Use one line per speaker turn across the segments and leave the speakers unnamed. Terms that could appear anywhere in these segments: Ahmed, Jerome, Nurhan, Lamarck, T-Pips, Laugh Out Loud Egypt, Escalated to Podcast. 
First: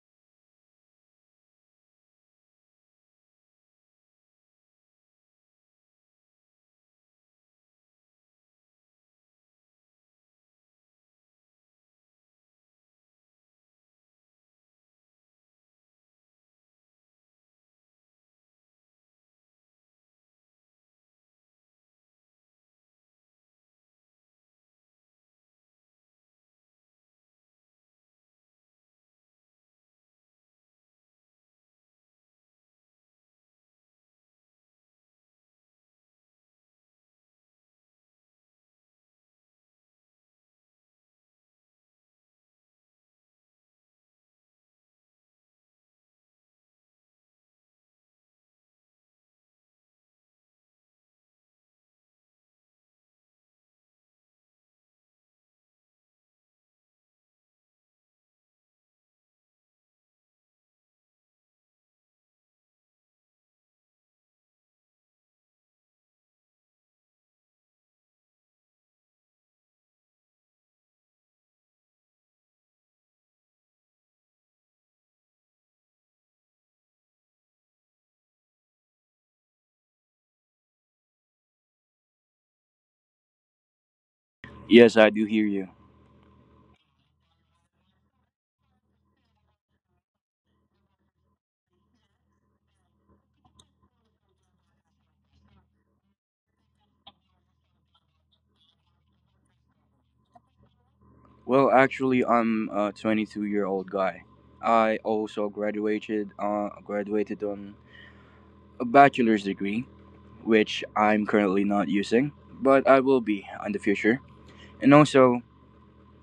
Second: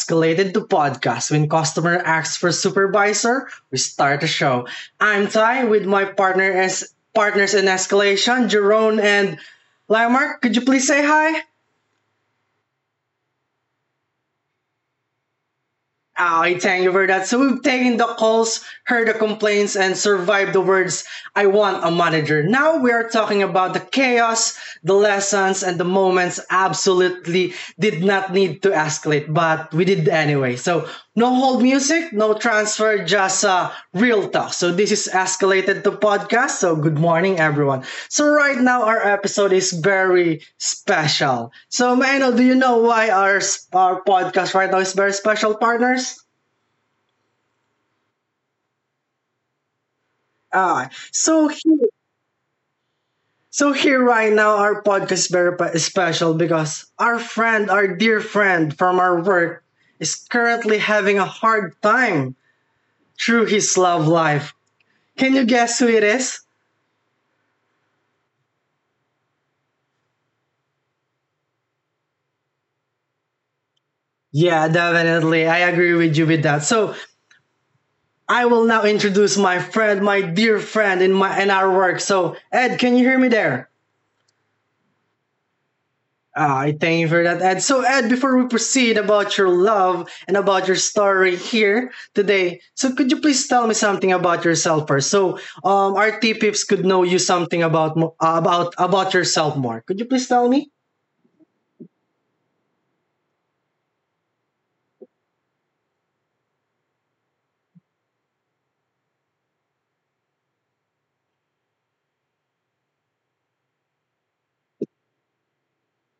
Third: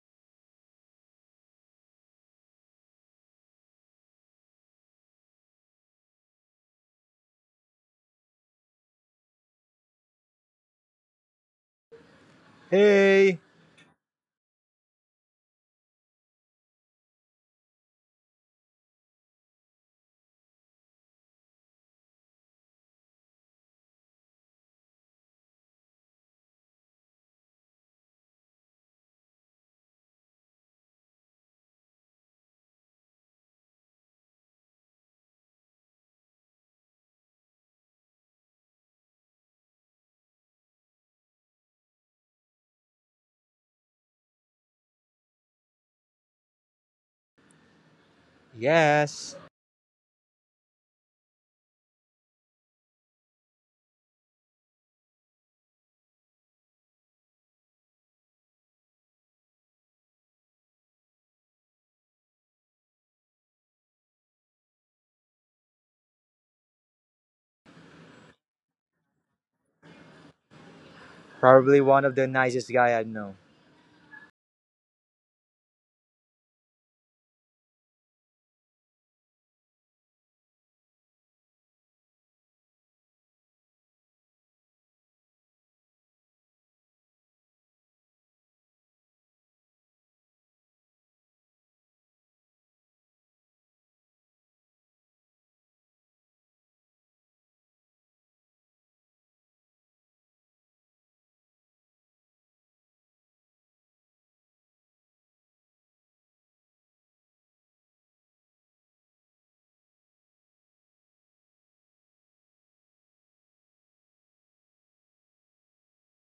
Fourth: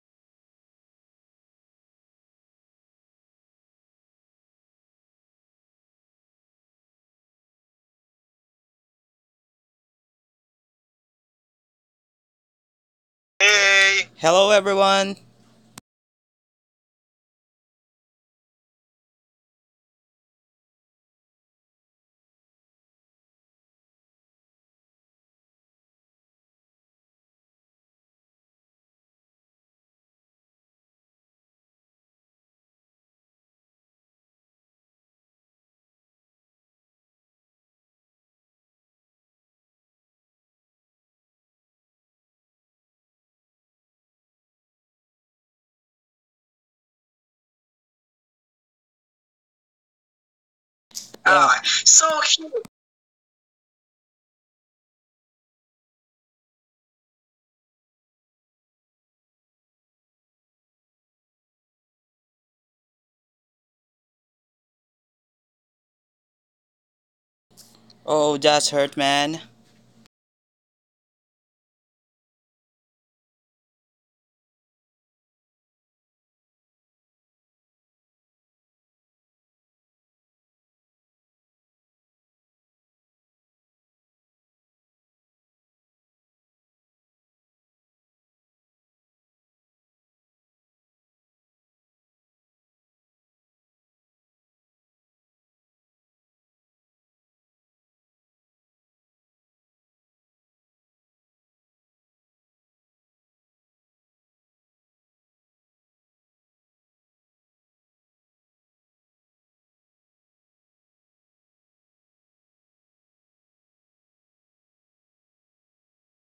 Escalated to Podcast. When customer asks for supervisor, we start the show. I'm Ty with my partner as partners in escalation, Jerome and Lamarck. Could you please say hi?
Hey!
Hey. Hello, everyone. Yeah.
Oh, I thank you for that. So we've taken the calls, heard the complaints, and survived the words, I want a manager. Now we are talking about the chaos, the lessons, and the moments absolutely did not need to escalate, but we did anyway. So no hold music, no transfer, just real talk. So this is escalated to podcast. So good morning, everyone. So right now our episode is very special. So Mano, do you know why our podcast right now is very special, partners?
Yes.
Ah, so
Ah,
here,
so cute.
so here right now our podcast is very special because our friend, our dear friend from our work, is currently having a hard time through his love life. Can you guess who it is?
Oh, that's hurt, man.
Probably one of the nicest guy I know.
Yeah, definitely. I agree with you with that. So I will now introduce my friend, my dear friend in our work. So Ed, can you hear me there?
Yes, I do hear you.
Ah, I thank you for that, Ed. So Ed, before we proceed about your love and about your story here today, so could you please tell me something about yourself first? So our T pips could know you something about mo- about yourself more. Could you please tell me?
Well, actually, I'm a 22-year-old guy. I also graduated on a bachelor's degree, which I'm currently not using, but I will be in the future. And also,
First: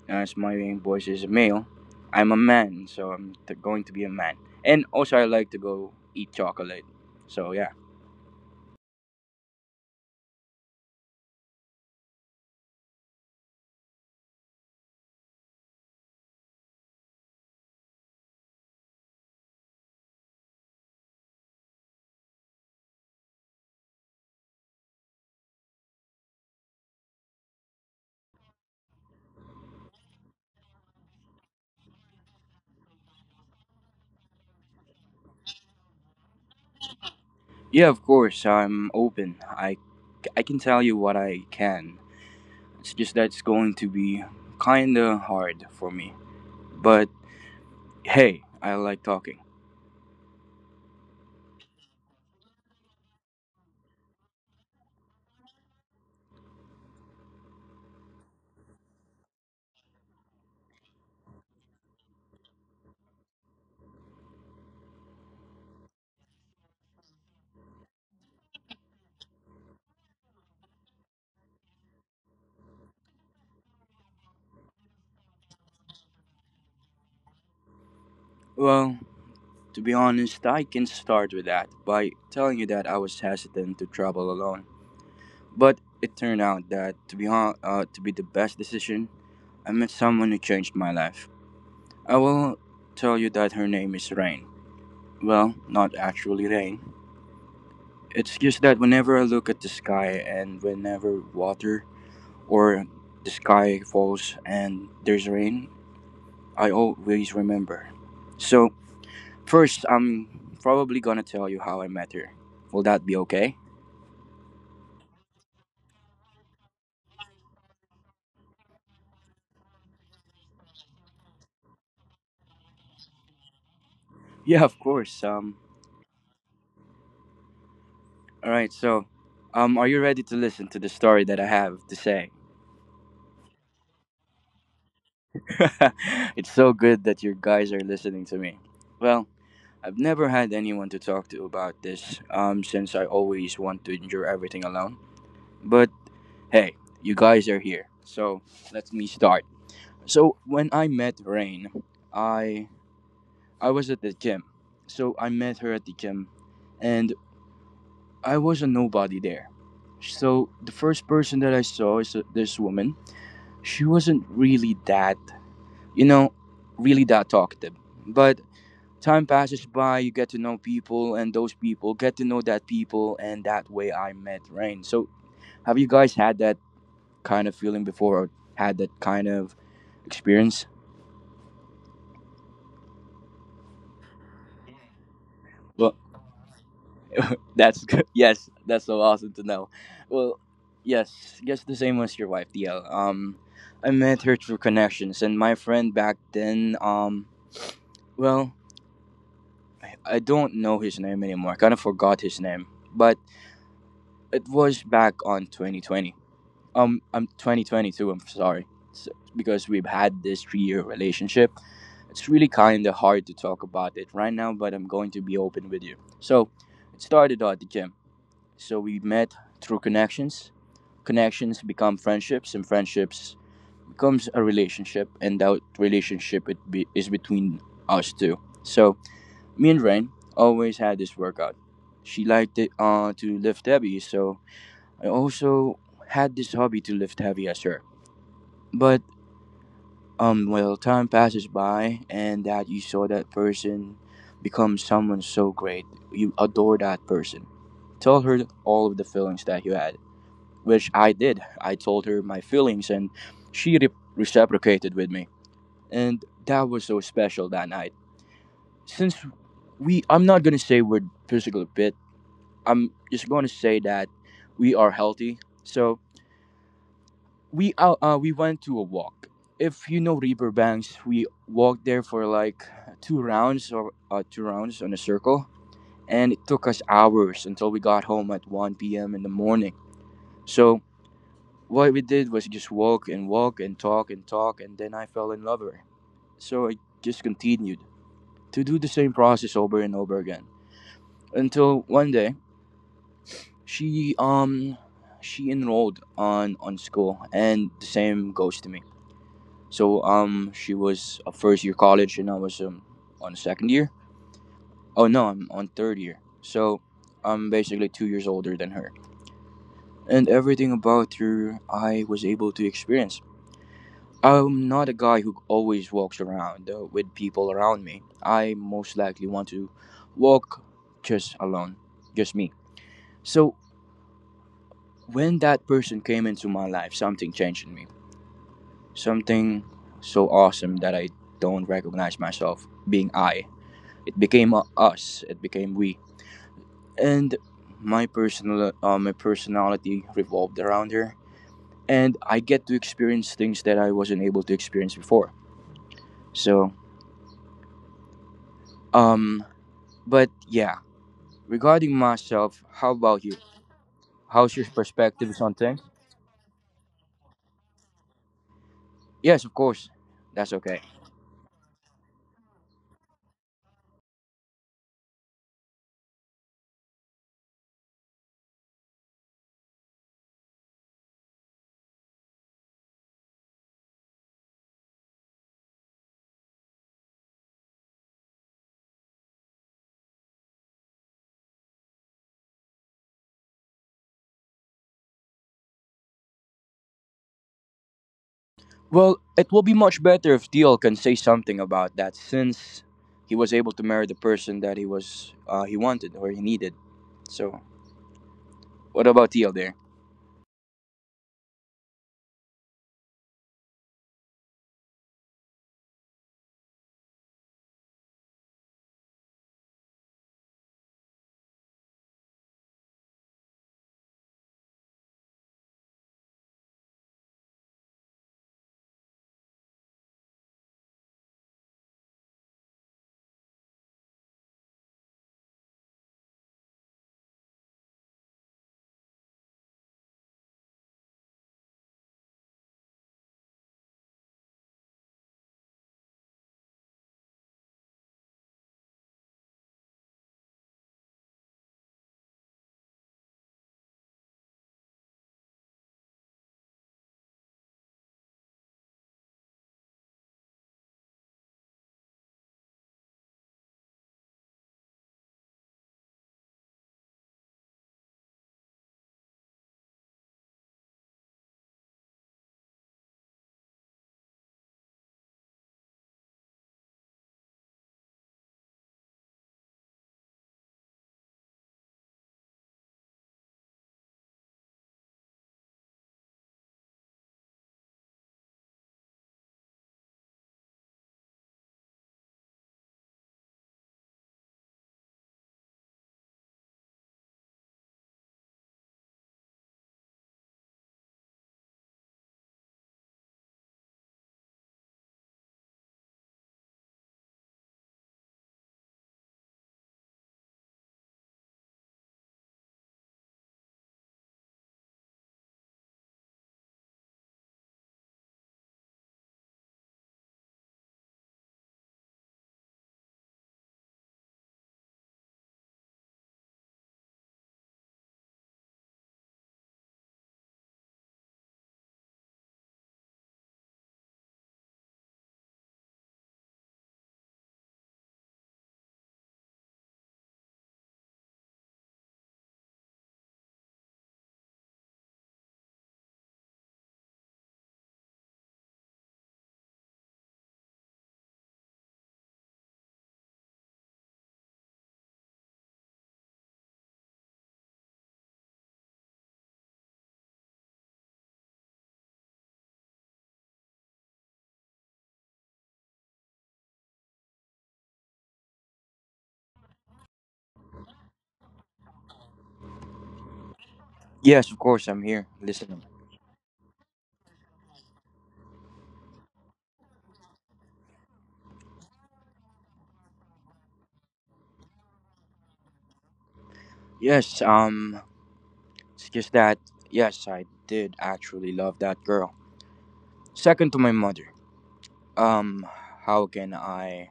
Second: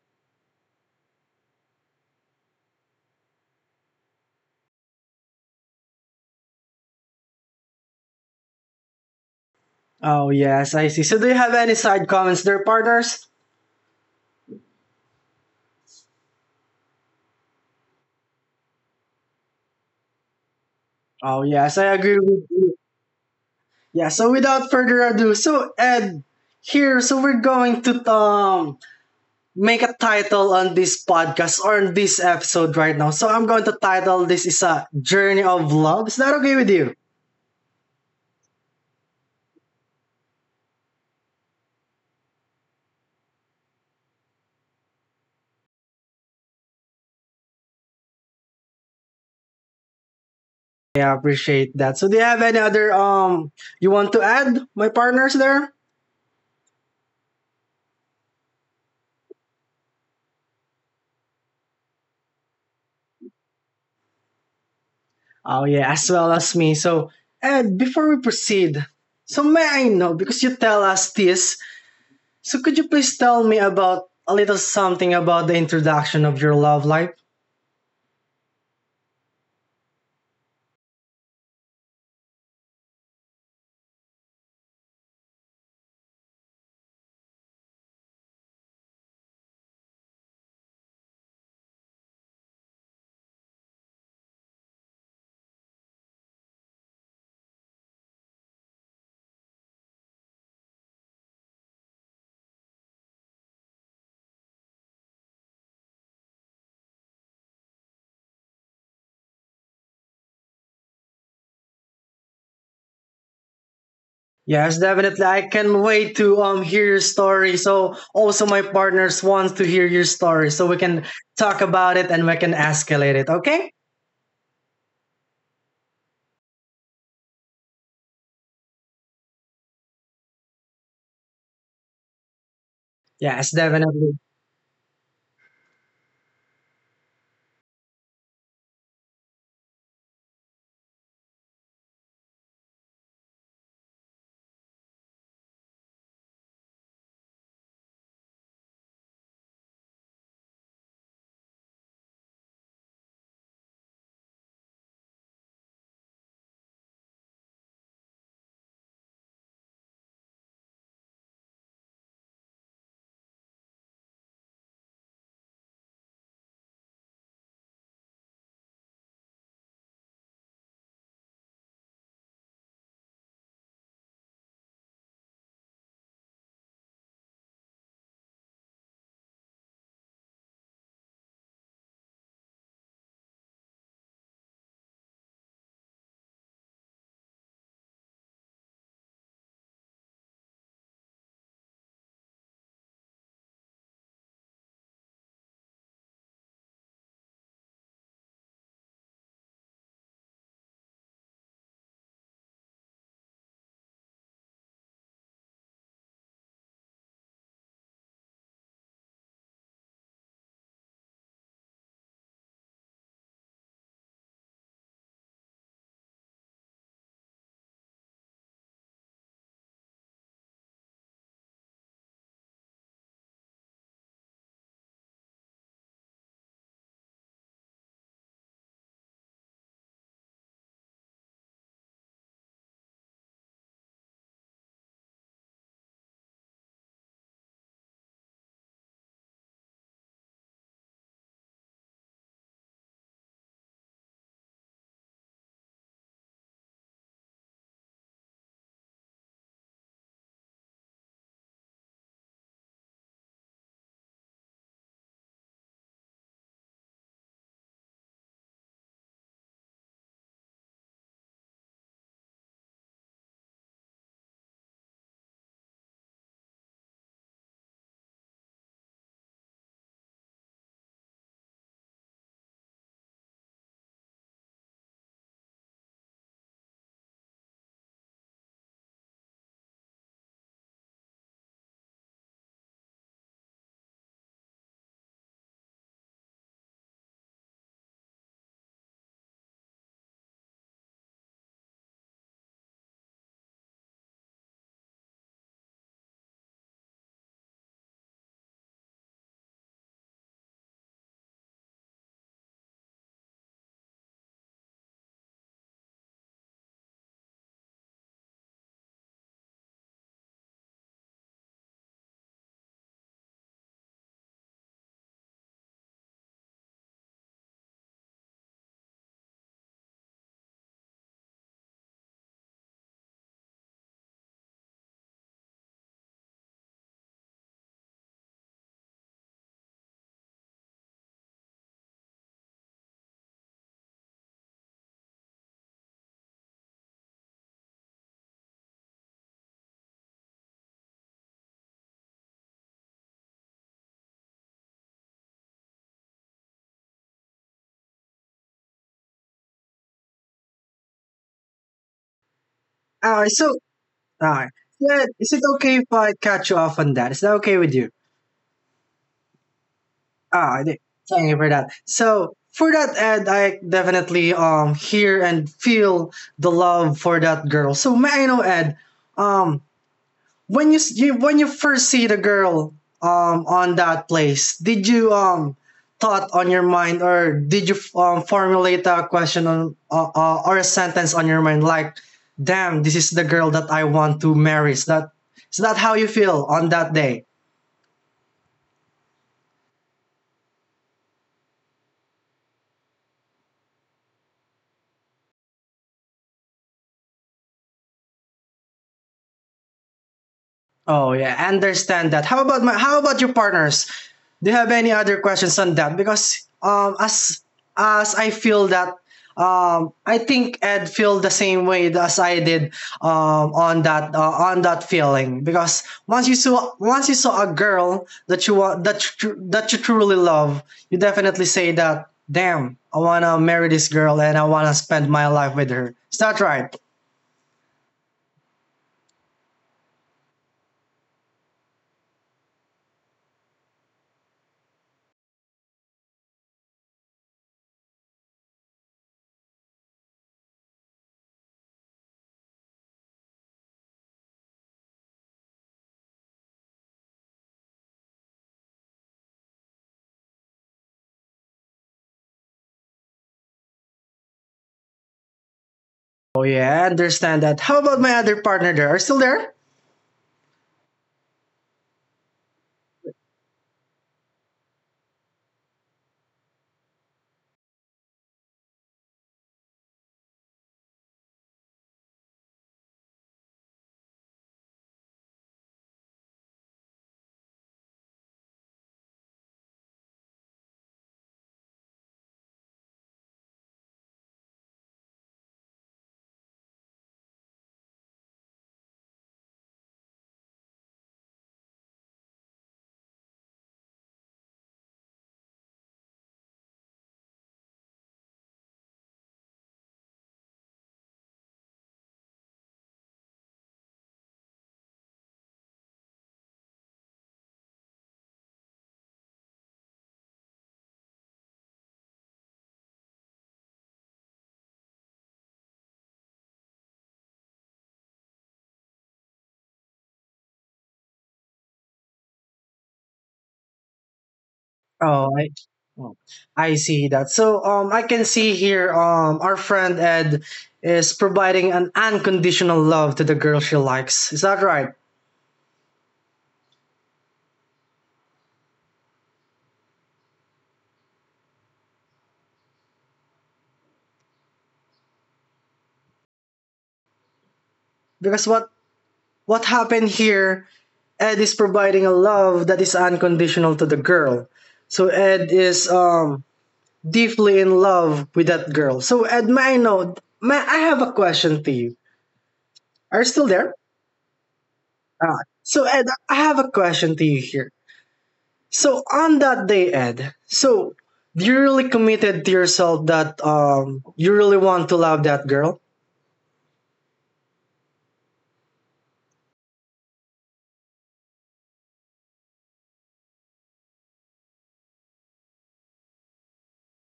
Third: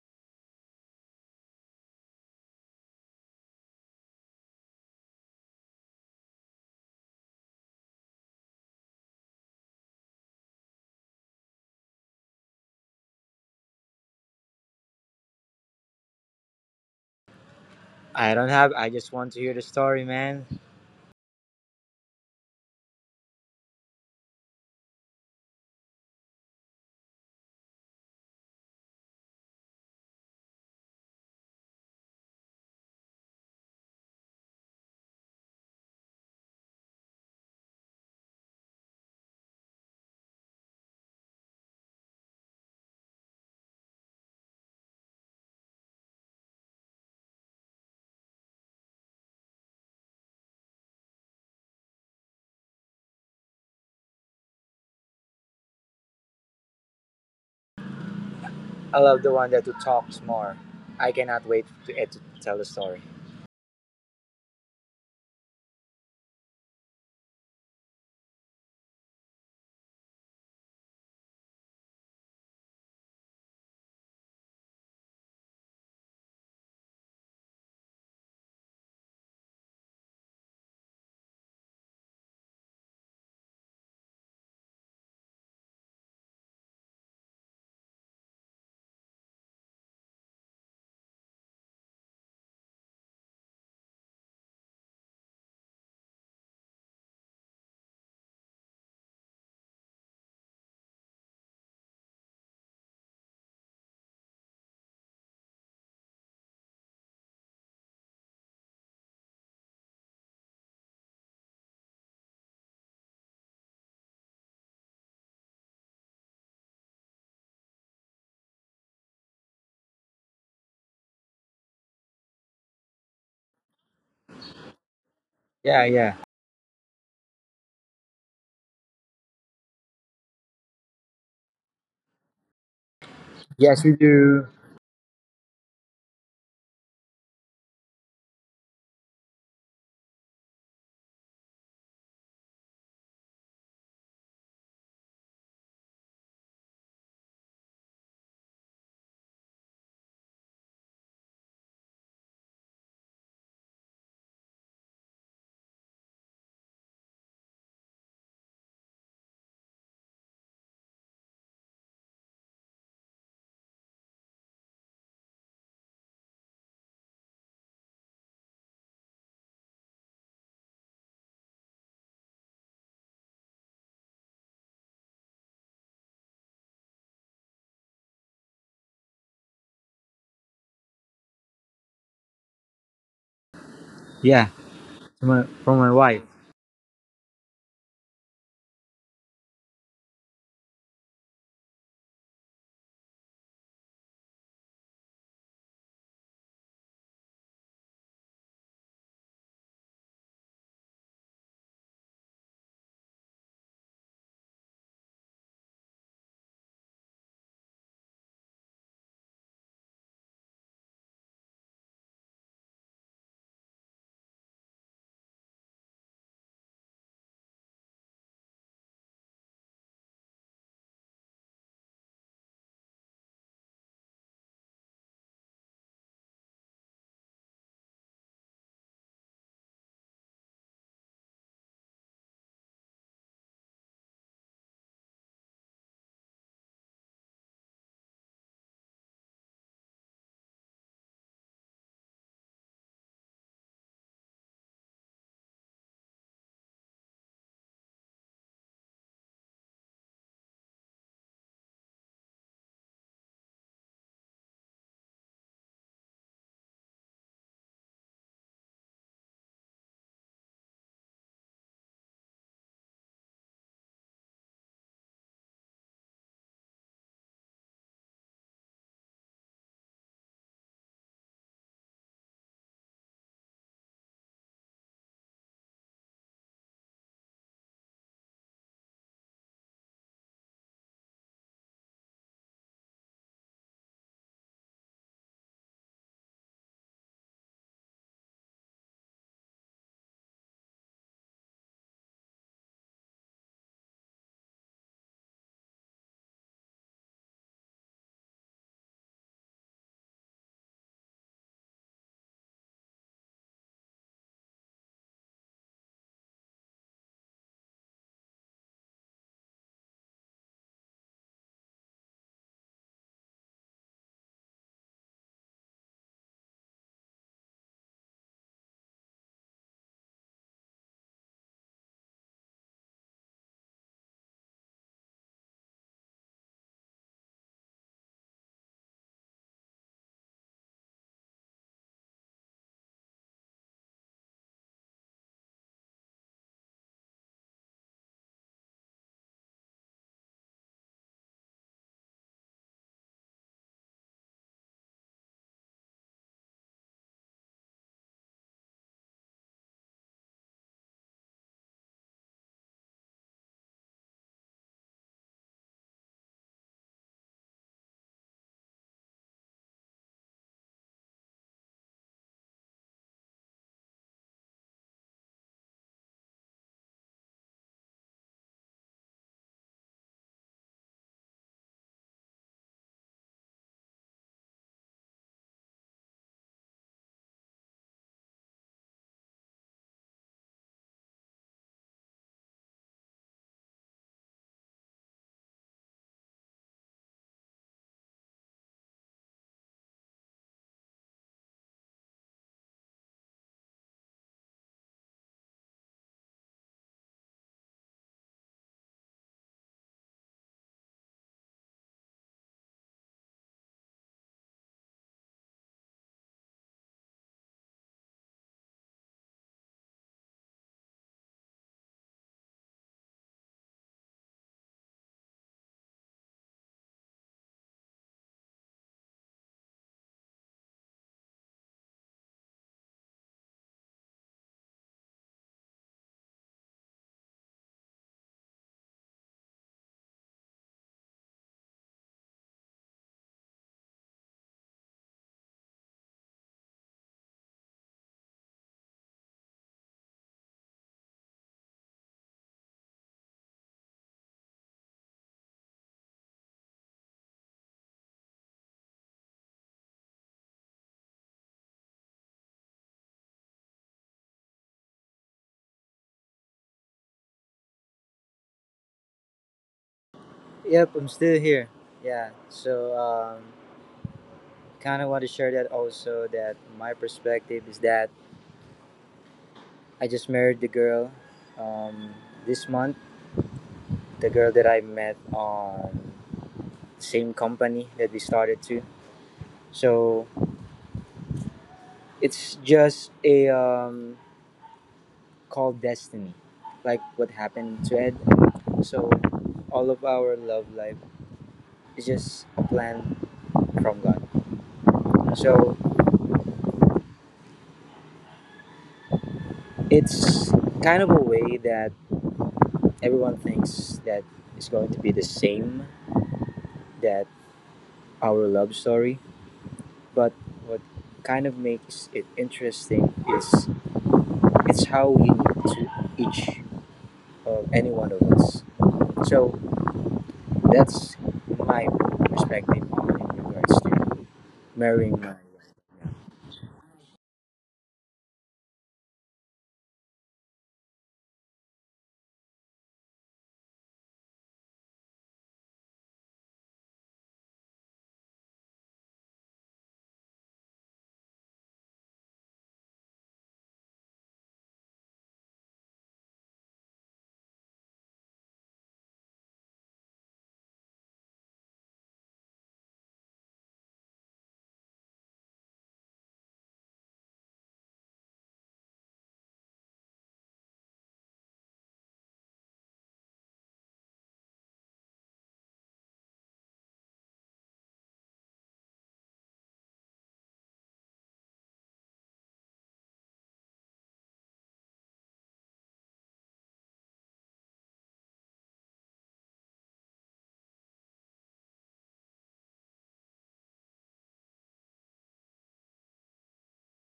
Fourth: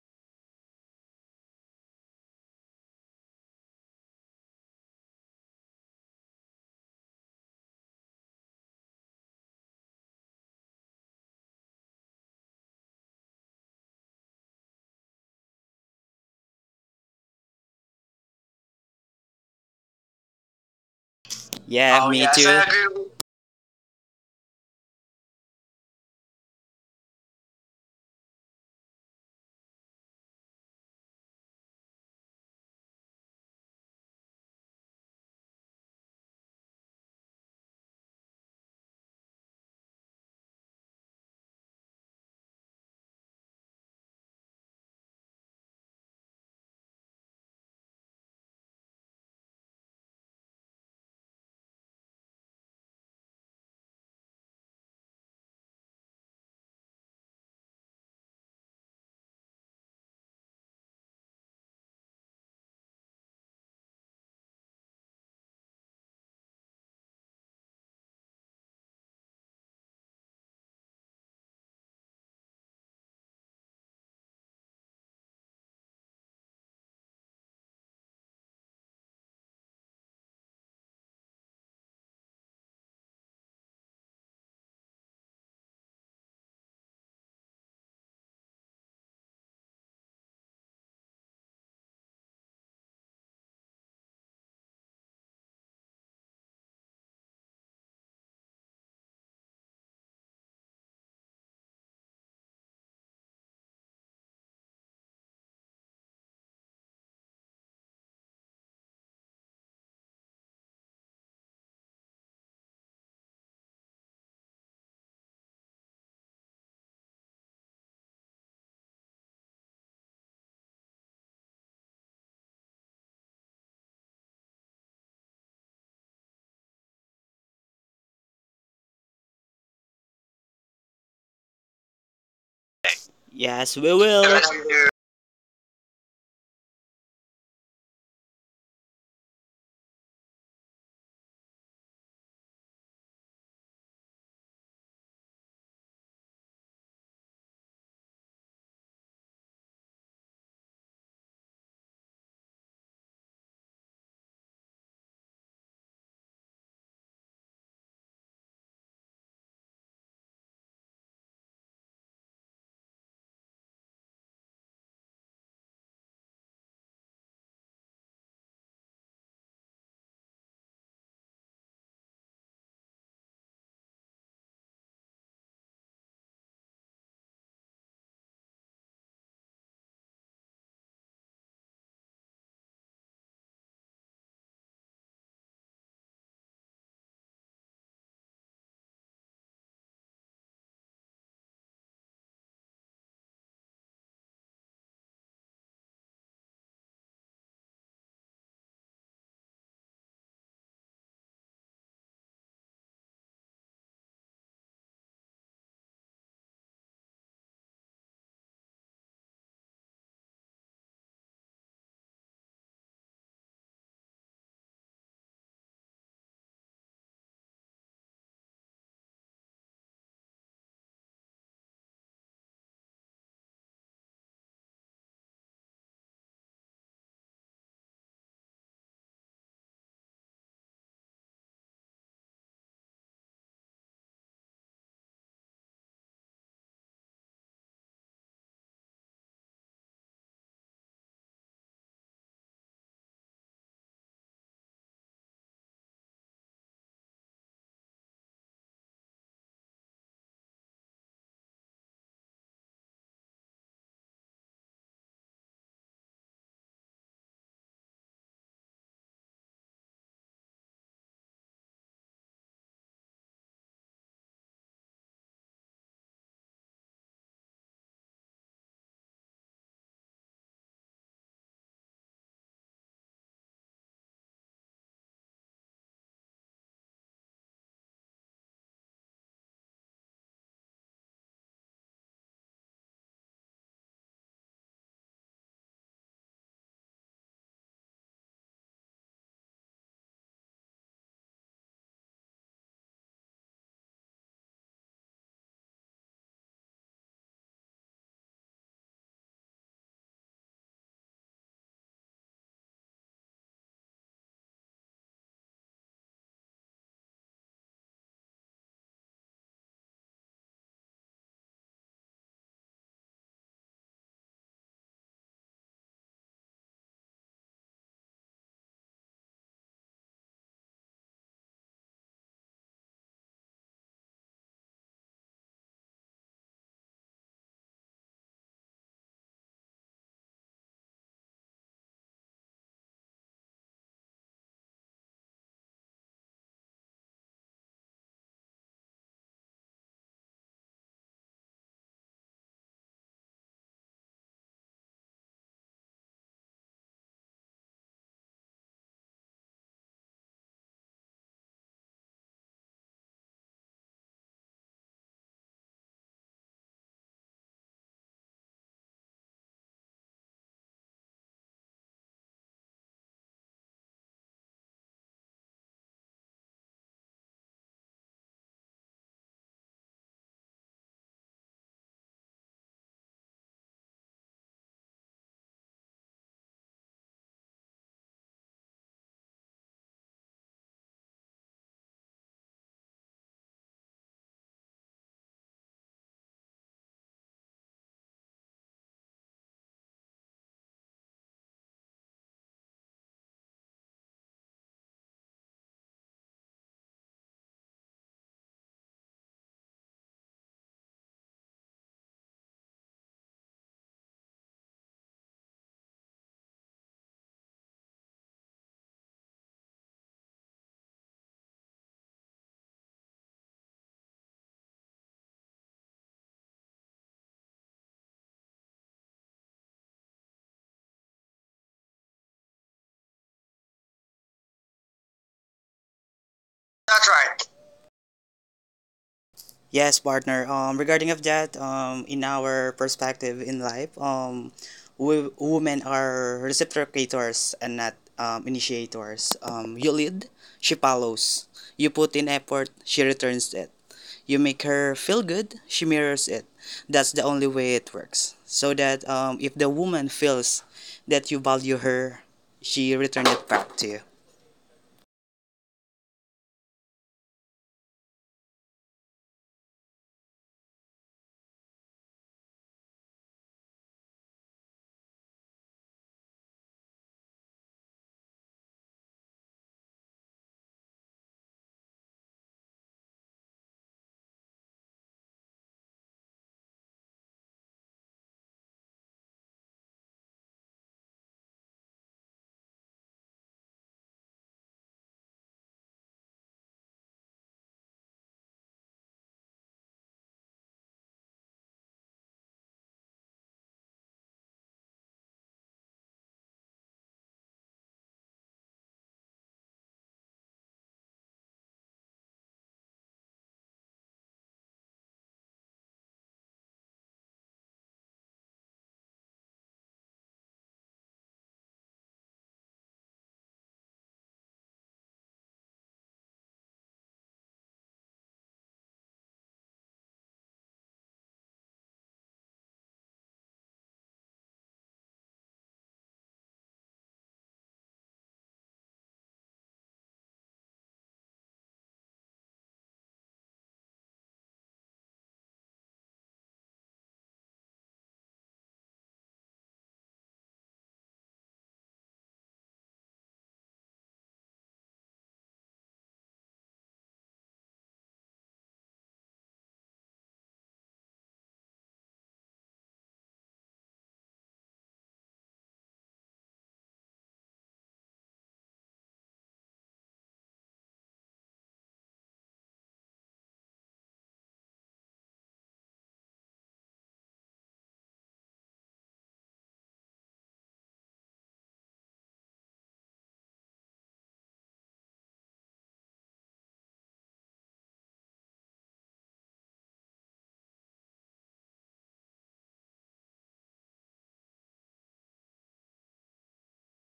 as my voice is a male, I'm a man, so I'm going to be a man. And also, I like to go eat chocolate. So yeah,
Oh yes, I see. So do you have any side comments there, partners?
I don't have I just want to hear the story, man.
Oh yes, I
Yeah, oh,
agree
me yes,
with
too. I
you.
agree with
Yeah, so without further ado, so Ed, here, so we're going to make a title on this podcast or on this episode right now. So I'm going to title this is a journey of love. Is that okay with you?
yeah, of course, I'm open. I can tell you what I can. It's just that it's going to be kinda hard for me. But hey, I like talking.
Yeah, I appreciate that. So do you have any other you want to add, my partners there?
I love the one that who talks more. I cannot wait to Ed to tell the story.
Oh yeah, as well as me. So Ed, before we proceed, so may I know because you tell us this, so could you please tell me about a little something about the introduction of your love life?
Well, to be honest, I can start with that by telling you that I was hesitant to travel alone. But it turned out that to be the best decision. I met someone who changed my life. I will tell you that her name is Rain. Well, not actually rain. It's just that whenever I look at the sky and whenever water or the sky falls and there's rain, I always remember. So, first, I'm probably gonna tell you how I met her. Will that be okay?
Yes, definitely. I can wait to hear your story. So also my partners wants to hear your story so we can talk about it and we can escalate it. Okay?
Yeah, of course. Um,
Yeah, yeah.
all right. So, are you ready to listen to the story that I have to say?
Yes,
yes,
Yes we
we
definitely.
will.
do.
You.
It's so good that you guys are listening to me. Well, I've never had anyone to talk to about this. Since I always want to endure everything alone. But hey, you guys are here, so let me start. So when I met Rain, I I was at the gym. So I met her at the gym, and I was a nobody there. So the first person that I saw is this woman. She wasn't really that, you know, really that talkative. But time passes by, you get to know people, and those people get to know that people, and that way I met Rain. So have you guys had that kind of feeling before, or had that kind of experience?
Yeah. From my
Well,
wife.
that's good. Yes, that's so awesome to know. Well, yes, just the same as your wife, DL. I met her through connections, and my friend back then, well, I don't know his name anymore. I kind of forgot his name, but it was back on 2020. I'm 2022. I'm sorry, so, because we've had this 3-year relationship. It's really kind of hard to talk about it right now, but I'm going to be open with you. So, it started out at the gym. So we met through connections. Connections become friendships, and friendships becomes a relationship, and that relationship is between us two. So me and Rain always had this workout. She liked it to lift heavy, so I also had this hobby to lift heavy as her. But well, time passes by, and that you saw that person become someone so great, you adore that person. Tell her all of the feelings that you had, which I did. I told her my feelings, and she reciprocated with me, and that was so special that night. Since I'm not gonna say we're physically fit. I'm just gonna say that we are healthy. So we went to a walk. If you know Riverbanks, we walked there for like two rounds in a circle, and it took us hours until we got home at 1 p.m. in the morning. So what we did was just walk and walk and talk and talk, and then I fell in love with her. So I just continued to do the same process over and over again until one day she um she enrolled on school, and the same goes to me. So she was a first year college, and I was on second year. Oh no, I'm on third year. So I'm basically 2 years older than her, and everything about her I was able to experience. I'm not a guy who always walks around with people around me. I most likely want to walk just alone, just me. So when that person came into my life, something changed in me. Something so awesome that I don't recognize myself being I. It became a us. It became we. And my personality revolved around her, and I get to experience things that I wasn't able to experience before. So, um, but yeah, regarding myself, how
All
about
right.
you?
So all right.
How's your
Yeah, is it
perspectives on
okay
things?
if I cut you off on that? Is that okay with you?
Yes, of course. That's
Ah,
okay.
thank you for that. So for that, Ed, I definitely hear and feel the love for that girl. So may I know, Ed, um, when you first see the girl on that place, did you thought on your mind or did you formulate a question on or a sentence on your mind like, damn, this is the girl that I want to marry. Is that how you feel on that day?
Well, it will be much better if Deal can say something about that, since he was able to marry the person that he wanted or he needed. So, what about Deal there?
Oh yeah, I understand that. How about your partners? Do you have any other questions on that? Because as I feel that I think Ed feel the same way as I did on that feeling because once you saw a girl that you truly love, you definitely say that, damn, I wanna marry this girl and I wanna spend my life with her. Is that right?
That's right. Yes, partner. Regarding of that, in our perspective in life, we, women are reciprocators and not initiators. You lead, she follows. You put in effort, she returns it. You make her feel good, she mirrors it. That's the only way it works. So that if the woman feels that you value her, she returns it back to you.
Oh yeah, I understand that. How about my other partner there? Are you still there?
Yep, I'm still here. Yeah. So kinda wanna share that also that my perspective is that I just married the girl um this month. The girl that I met on the same company that we started to. So it's just a called destiny, like what happened to Ed. So all of our love life is just a plan from God. So it's kind of a way that everyone thinks that it's going to be the same that our love story, but what kind of makes it interesting is it's how we meet to each of any one of us. So that's my perspective on in regards to marrying
Oh,
my wife.
I, oh, I see that. So, I can see here, our friend Ed is providing an unconditional love to the girl she likes. Is that right? Because what happened here? Ed is providing a love that is unconditional to the girl. So Ed is deeply in love with that girl. So Ed, may I know? May I have a question to you? Are you still there?
Yes, of course, I'm here
Ah,
listening.
so Ed, I have a question to you here. So on that day, Ed, so you really committed to yourself that you really want to love that girl?
Yes, it's just that yes, I did actually love that girl. Second to my mother. Um how can I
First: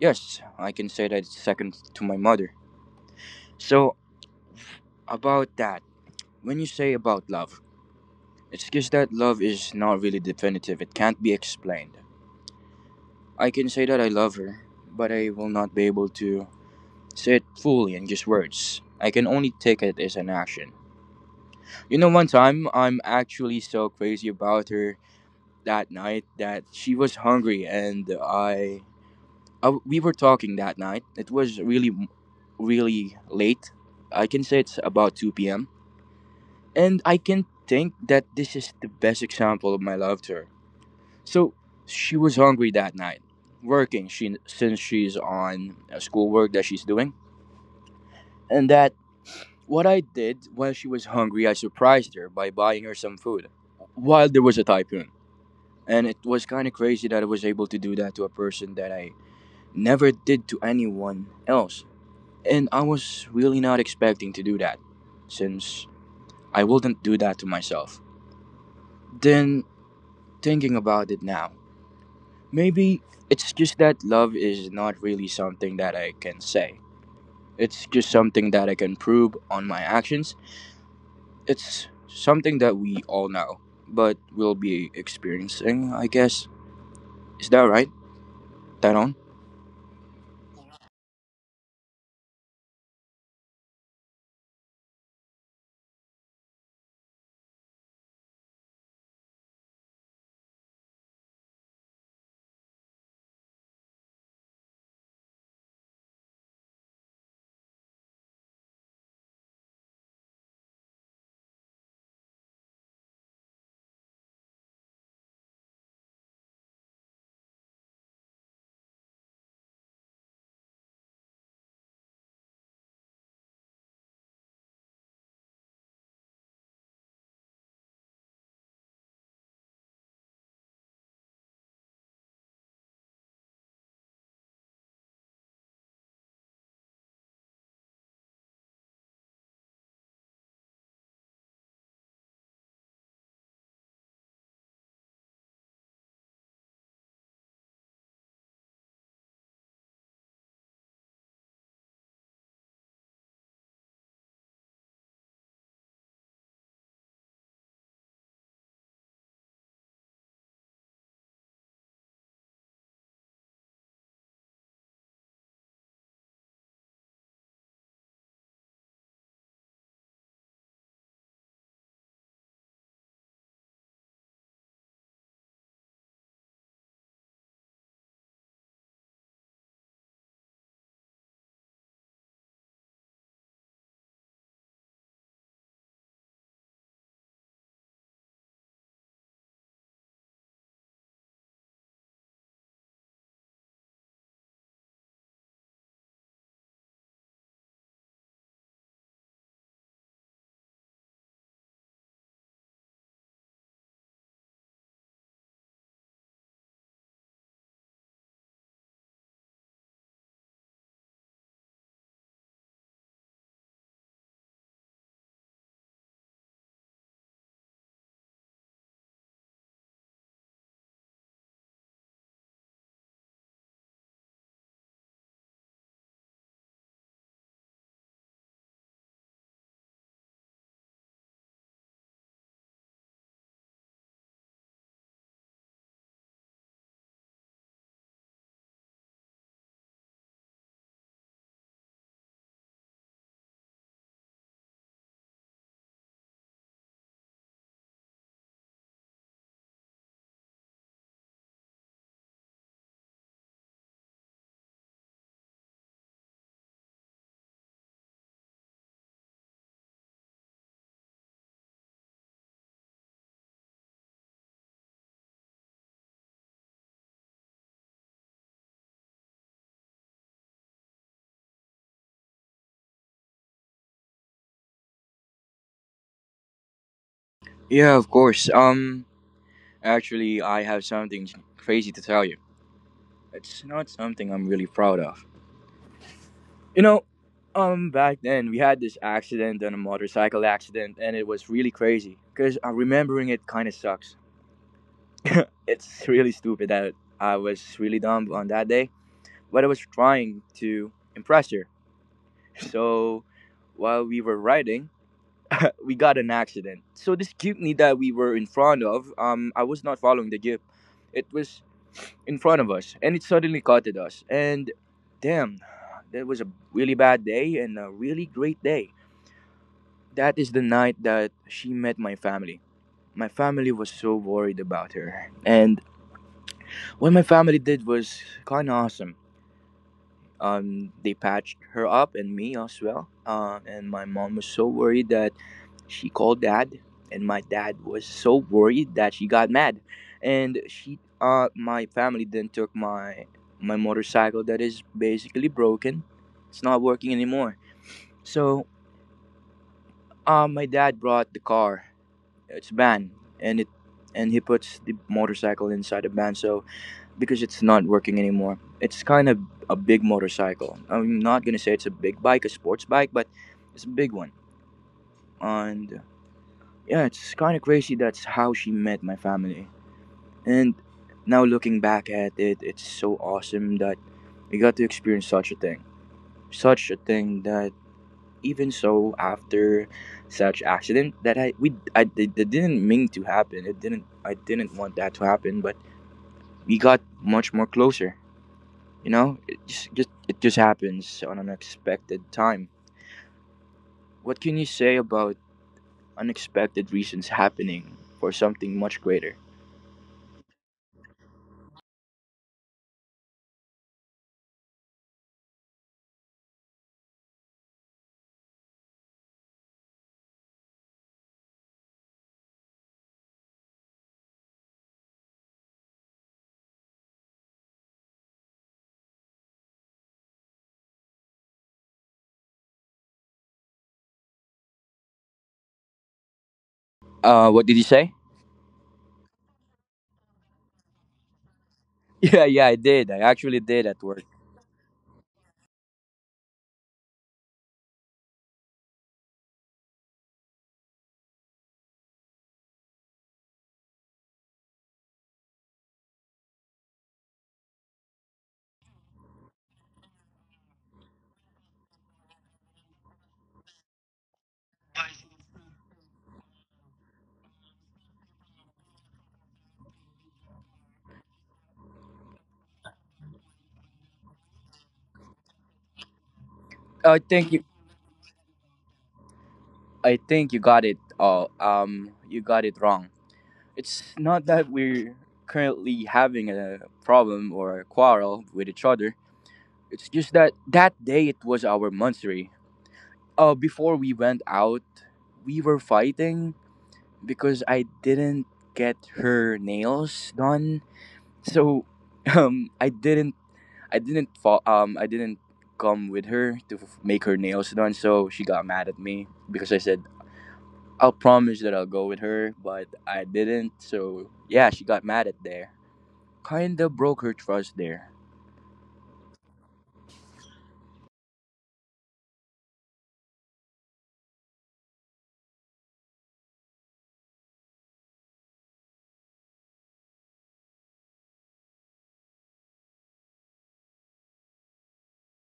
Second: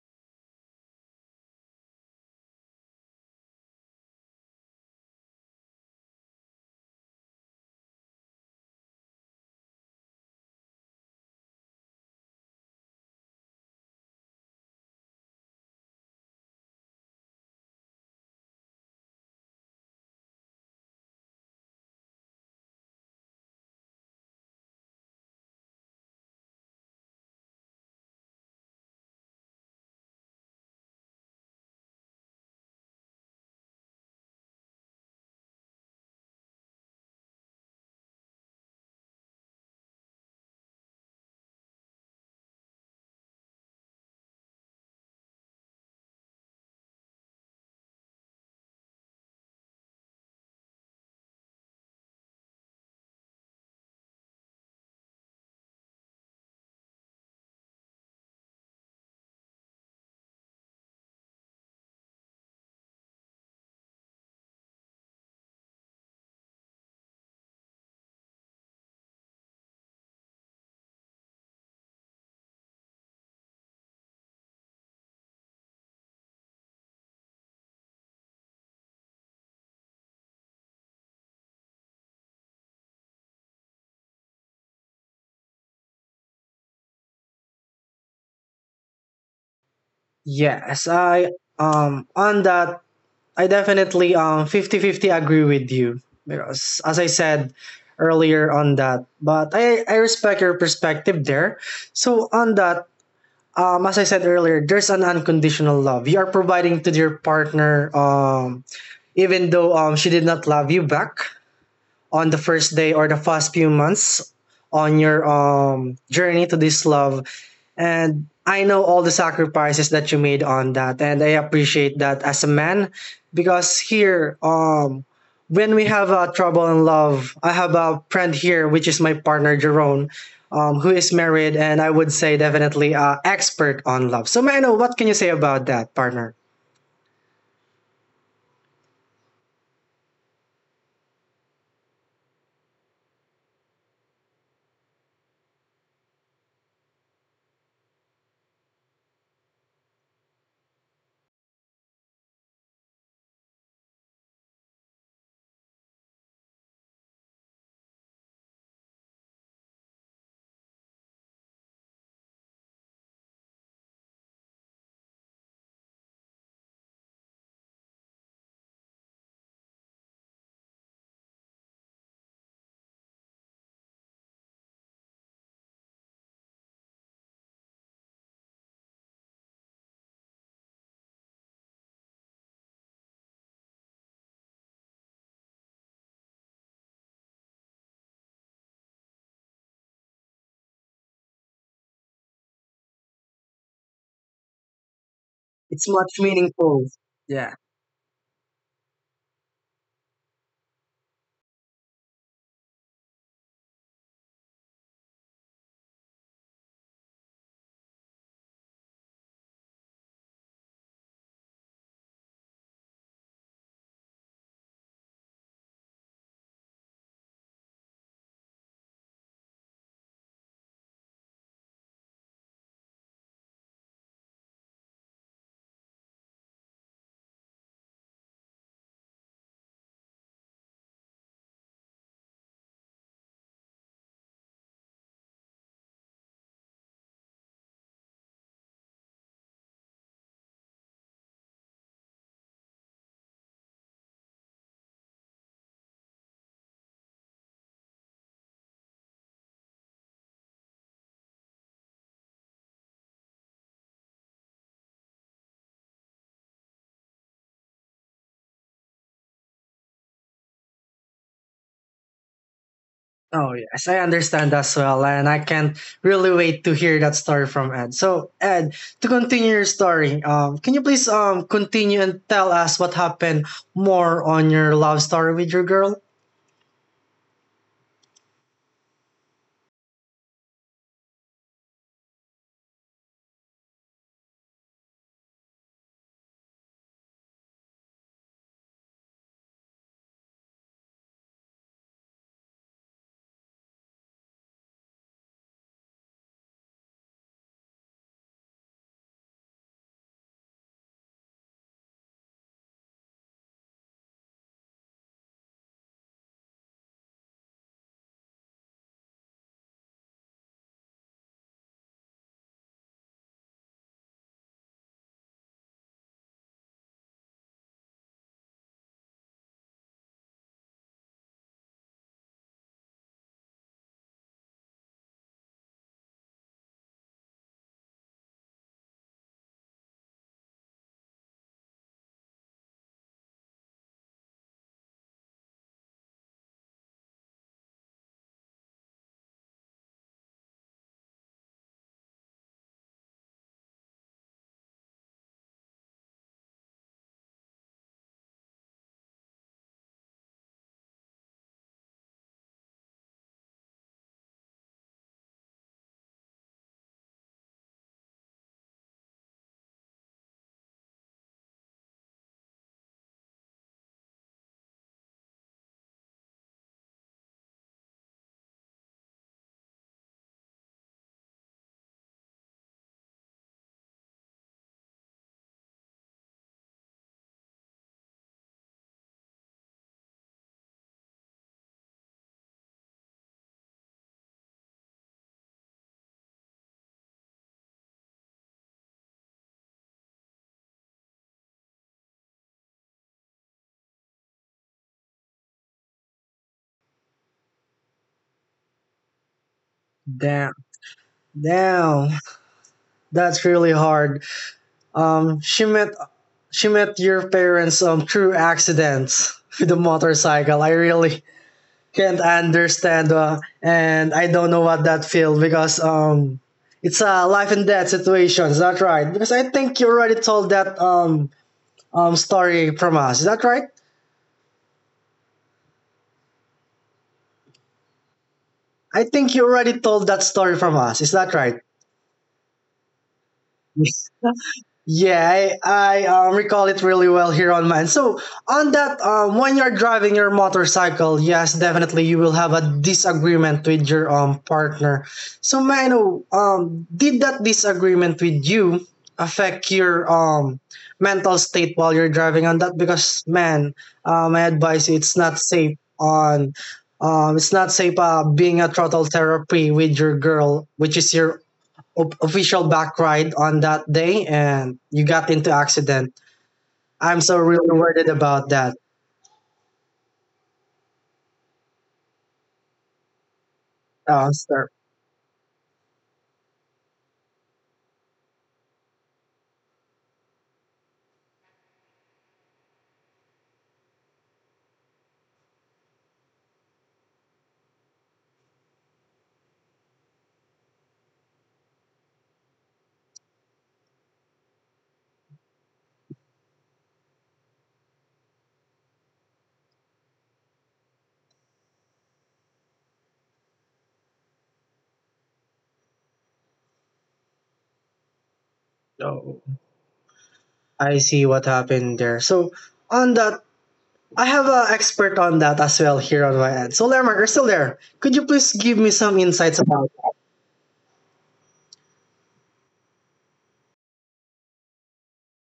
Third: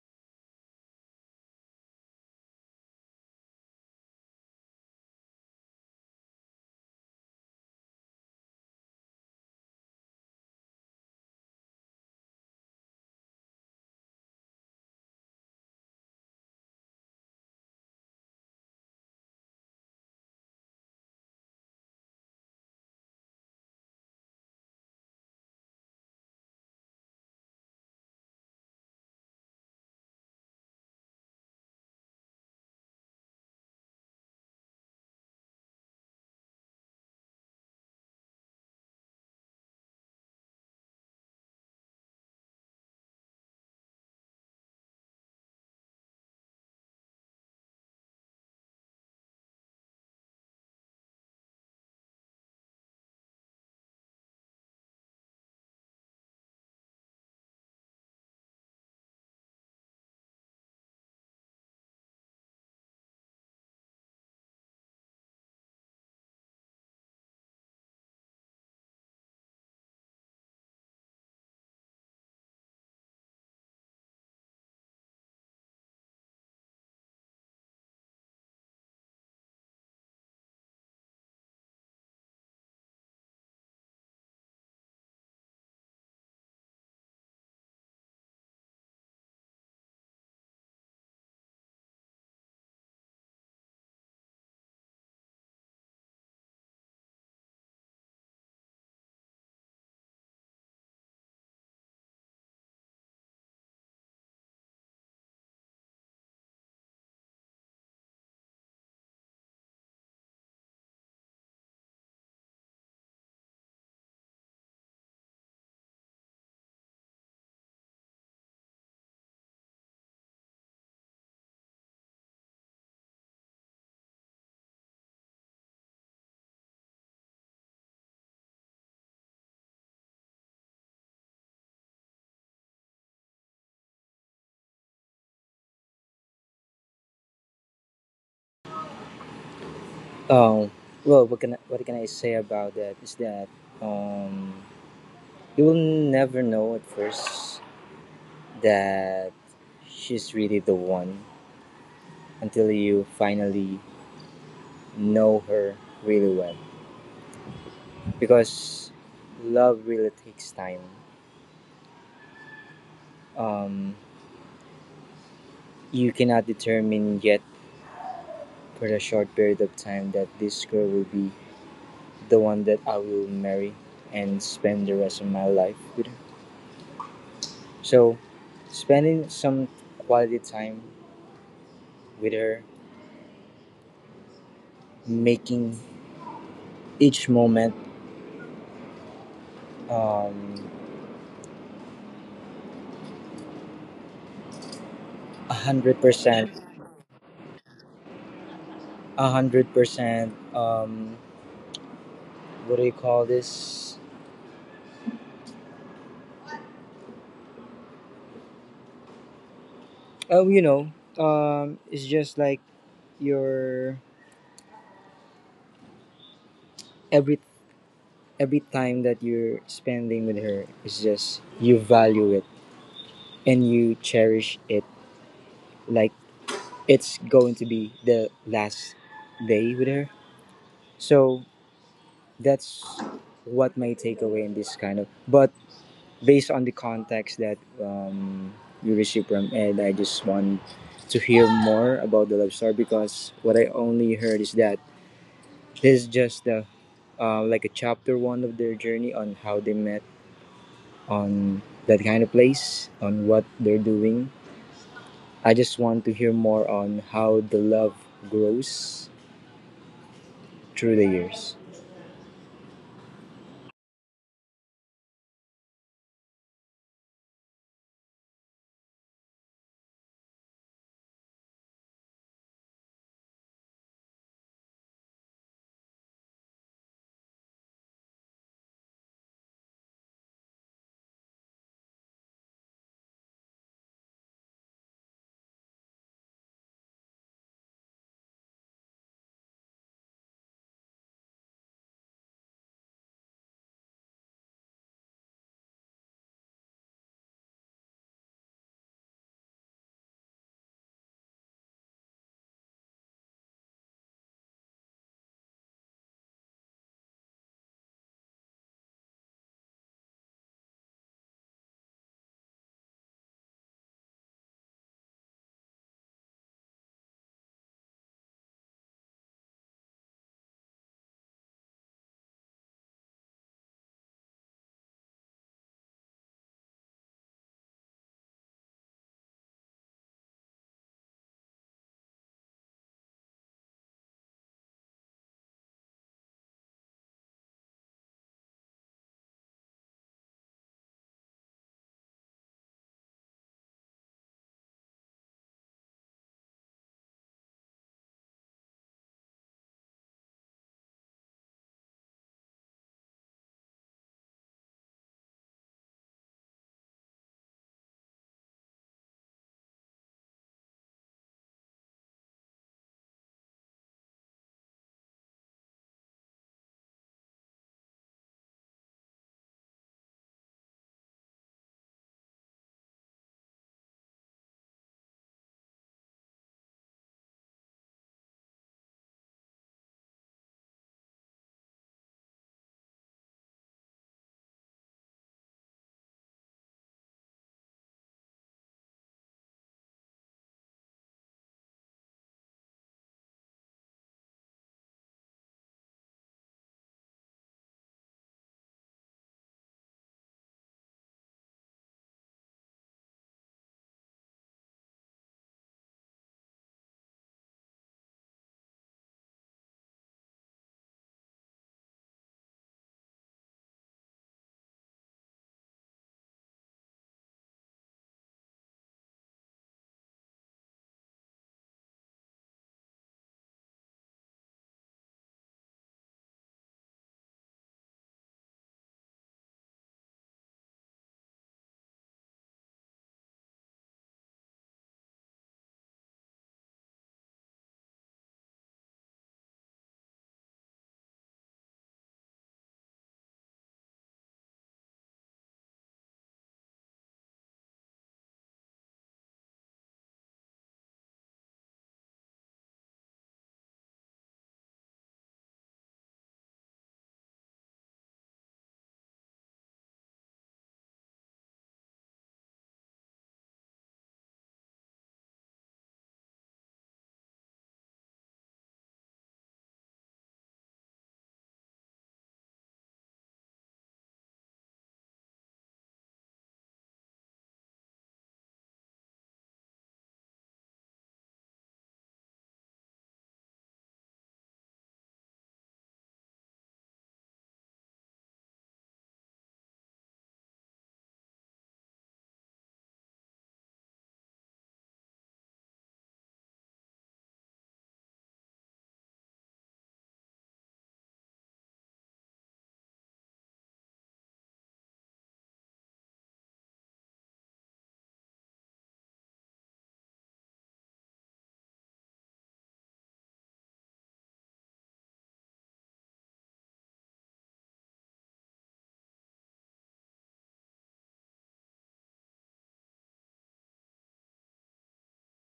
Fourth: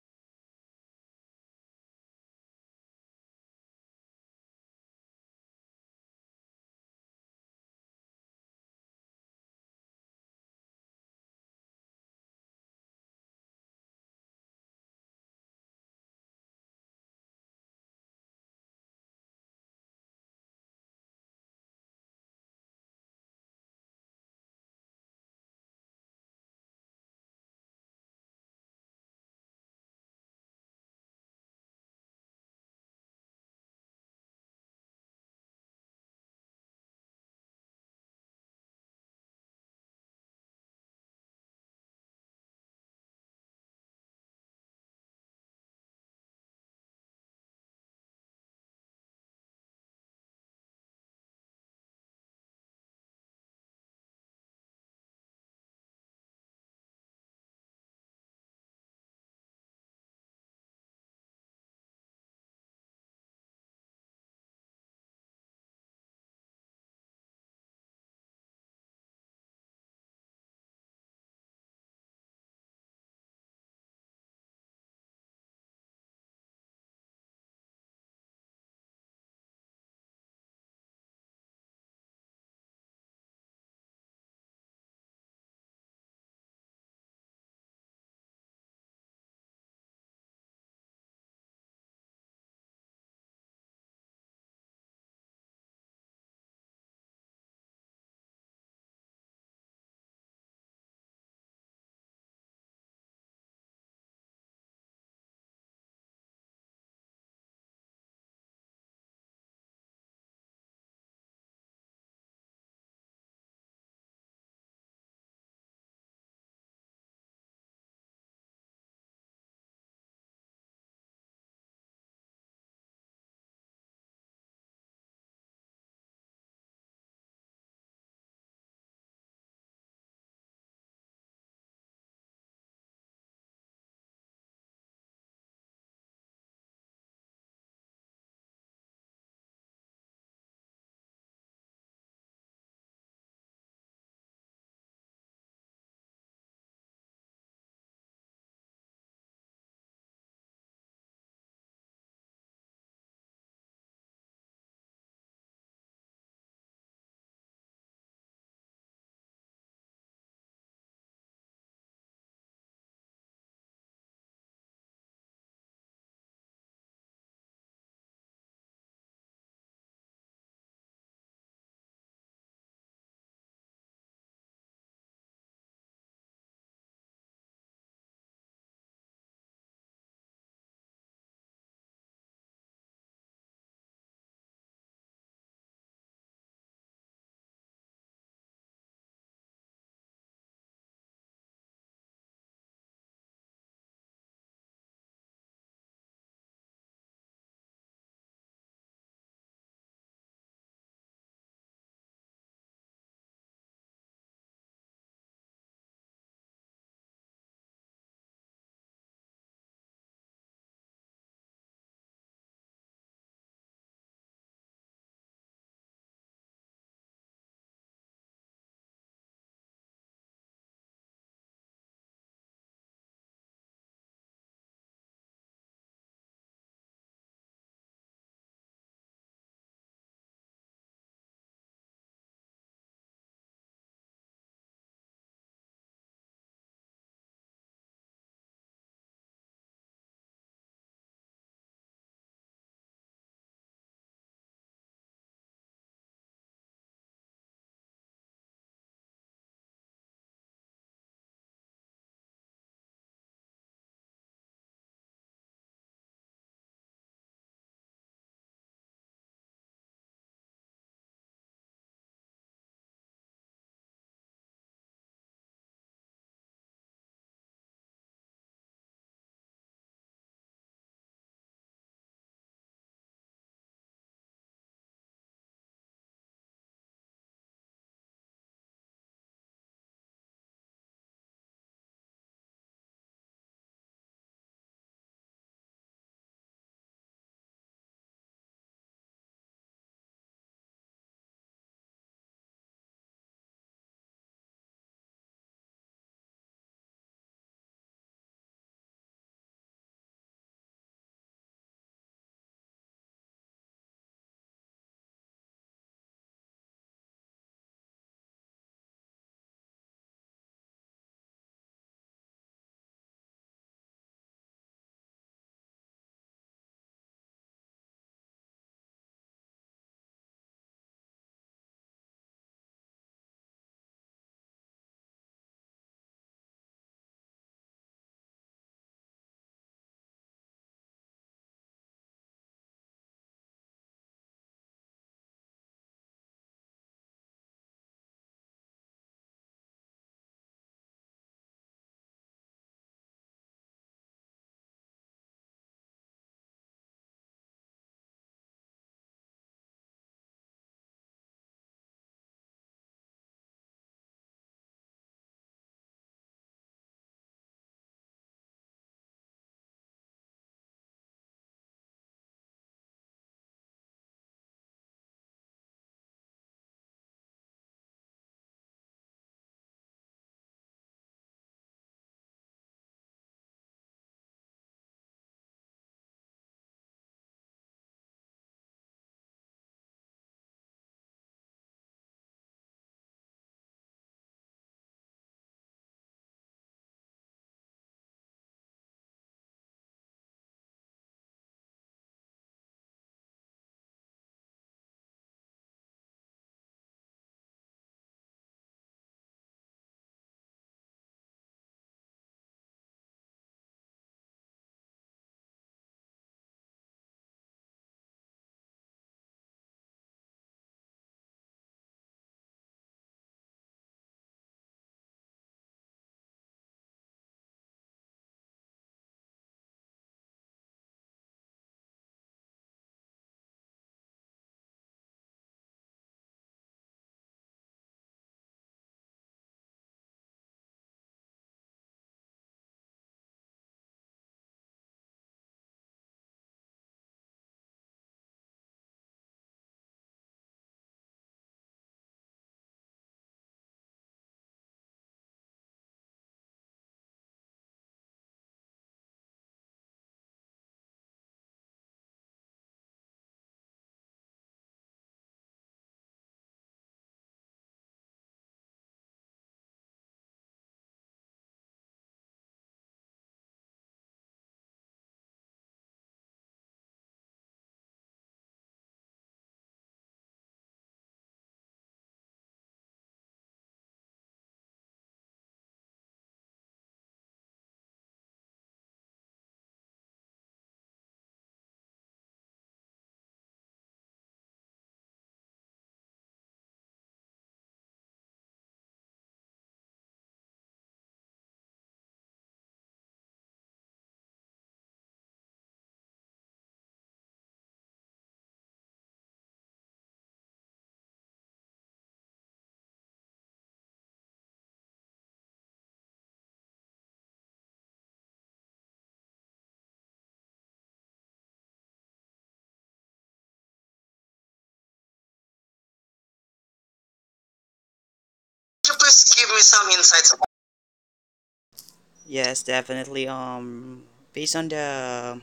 Yes, I can say that it's second to my mother. So about that, when you say about love, it's just that love is not really definitive. It can't be explained. I can say that I love her, but I will not be able to say it fully in just words. I can only take it as an action. One time I'm actually so crazy about her that night that she was hungry. And I we were talking that night. It was really really late. I can say it's about 2 p.m. And I can think that this is the best example of my love to her. So she was hungry that night, working she since she's on a schoolwork that she's doing. And that what I did while she was hungry, I surprised her by buying her some food while there was a typhoon. And it was kind of crazy that I was able to do that to a person that I never did to anyone else. And I was really not expecting to do that, since I wouldn't do that to myself. Then thinking about it now. Maybe it's just that love is not really something that I can say. It's just something that I can prove on my actions. It's something that we all know, but we'll be experiencing, I guess. Is that right, Taron?
Yes, I on that, I definitely 50-50 agree with you because as I said earlier on that, but I respect your perspective there. So on that, as I said earlier, there's an unconditional love. You are providing to your partner, even though she did not love you back on the first day or the first few months on your journey to this love, and I know all the sacrifices that you made on that and I appreciate that as a man. Because here when we have trouble in love, I have a friend here which is my partner Jerome, who is married, and I would say definitely expert on love. So Mano, what can you say about that, partner?
um well, what can I say about that is that um you will never know at first that she's really the one until you finally know her really well, because love really takes time. um you cannot determine yet for a short period of time that this girl will be the one that I will marry and spend the rest of my life with her. So, spending some quality time with her, making each moment um a
It's
hundred
much
percent,
meaningful. Yeah.
100%. What do you call this? Oh, you know, it's just like your every every time that you're spending with her. It's just you value it and you cherish it like it's going to be the last day with her. So that's what my takeaway in this kind of. But based on the context that you received from Ed, I just want to hear more about the love story, because what I only heard is that this is just the like a chapter one of their journey on how they met on that kind of place on what they're doing. I just want to hear more on how the love grows through the years.
Oh, yes, I understand as well. And I can't really wait to hear that story from Ed. So, Ed, to continue your story, can you please continue and tell us what happened more on your love story with your girl?
Yeah, of course. Actually, I have something crazy to tell you. It's not something I'm really proud of. You know, Back then, we had this accident, and a motorcycle accident, and it was really crazy. Cause remembering it kind of sucks. It's really stupid that I was really dumb on that day, but I was trying to impress her. So while we were riding, we got an accident. So this jeepney that we were in front of, I was not following the jeep. It was in front of us, and it suddenly caught at us. And damn, that was a really bad day and a really great day. That is the night that she met my family. My family was so worried about her, and what my family did was kind of awesome. They patched her up and me as well. And my mom was so worried that she called dad, and my dad was so worried that she got mad, and my family then took my motorcycle that is basically broken. It's not working anymore. So, my dad brought the car. It's van, and it and he puts the motorcycle inside the van. So because it's not working anymore. It's kind of a big motorcycle. I'm not gonna say it's a big bike, a sports bike, but it's a big one. And yeah, it's kind of crazy. That's how she met my family. And now looking back at it, it's so awesome that we got to experience such a thing that even so after such accident that I we I it didn't mean to happen. It didn't I didn't want that to happen, but we got much more closer. It just it just happens on unexpected time. What can you say about unexpected reasons happening for something much greater?
Damn, damn, that's really hard. Um, she met she met your parents, through accidents with a motorcycle. I really can't understand, and I don't know what that feels because it's a life and death situation. Is that right? Because I think you already told that story from us. Is that right?
What did you say?
I think you already told that story from us. Is that right?
Yeah, yeah, I did. I actually did at work.
Yeah, I recall it really well here on mine. So, on that, when you're driving your motorcycle, yes, definitely you will have a disagreement with your partner. So, may I know, did that disagreement with you affect your mental state while you're driving on that? Because, man, I advise you, it's not safe being a throttle therapy with your girl, which is your official back ride on that day and you got into accident. I'm
I
so
think
really
you.
worried about that.
I think you got it. You got it wrong. It's not
Sir.
that we're currently having a problem or a quarrel with each other. It's just that that day it was our monthsary. Before we went out, we were fighting because I didn't get her nails done. So um I didn't I didn't fall. I didn't come with her to make her nails done. So she got mad at me because I said I'll promise that I'll go with her, but I didn't. So yeah, she got mad at there. Kinda broke her trust there.
No. I see what happened there. So on that, I have an expert on that as well here on my end. So Lermark, you're still there. Could you please give me
Could you
some
please give me
insights
some
about that?
insights? Yes, definitely. Based on the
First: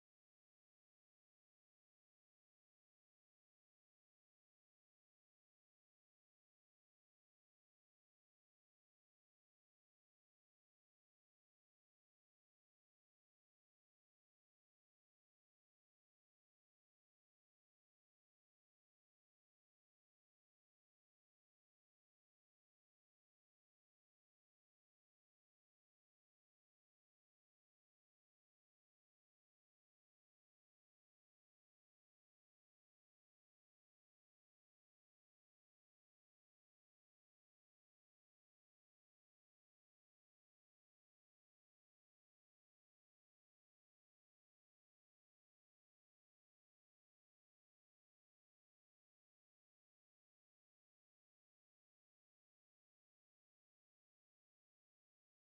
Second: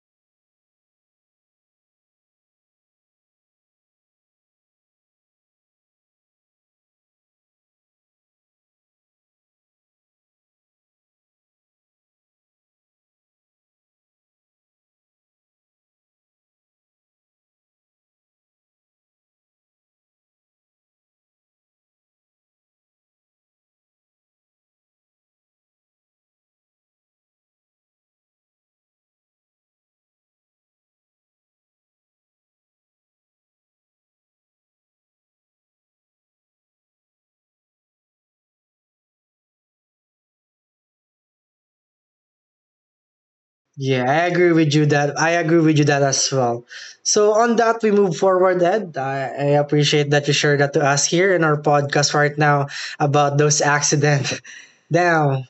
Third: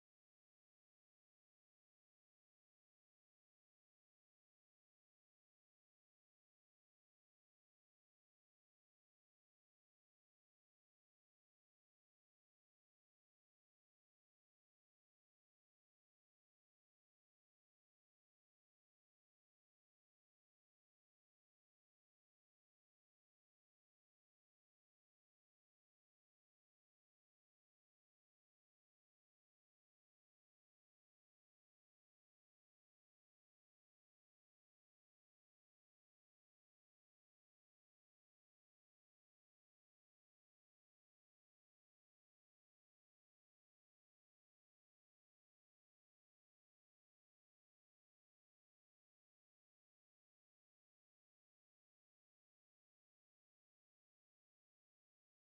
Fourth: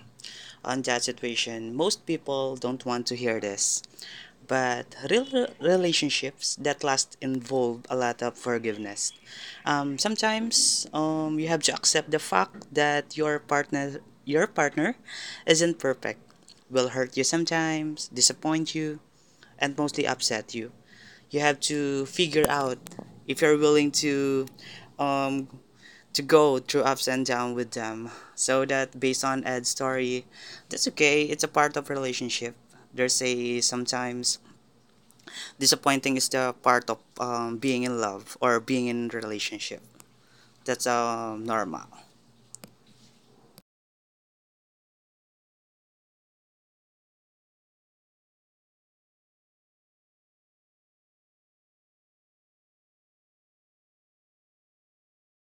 on that situation, most people don't want to hear this, but relationships that last involve a lot of forgiveness. Sometimes, you have to accept the fact that your partner isn't perfect, will hurt you sometimes, disappoint you, and mostly upset you. You have to figure out if you're willing um, to go through ups and downs with them. So that based on Ed's story, that's okay. It's a part of relationship. There's a sometimes disappointing is the part of being in love or being in relationship. That's normal.
Yeah, I agree with you that as well. So on that, we move forward, Ed. I appreciate that you shared that to us here in our podcast right now about those accident. Now,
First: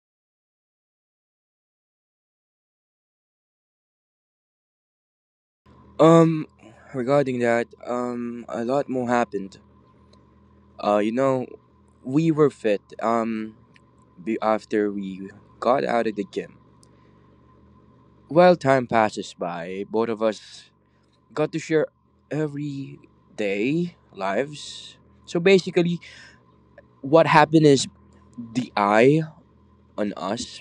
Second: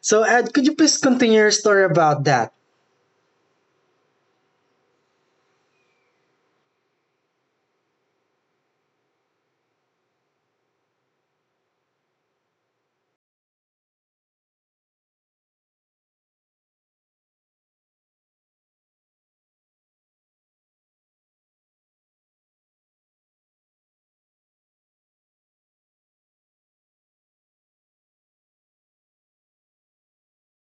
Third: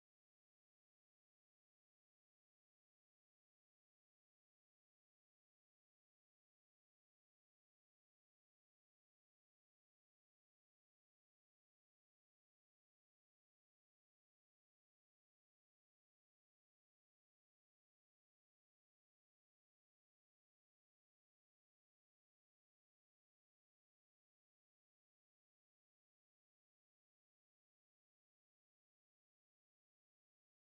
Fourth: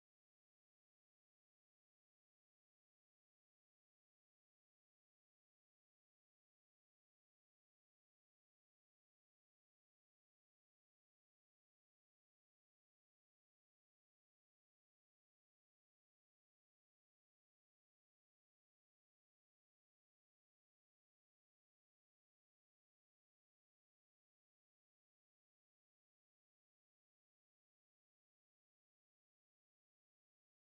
so Ed, could you please continue your story about that?
Um regarding that, a lot more happened. Uh you know, we were after we got out of the gym. While time passes by, both of us got to share everyday lives. So basically, what happened is the I on us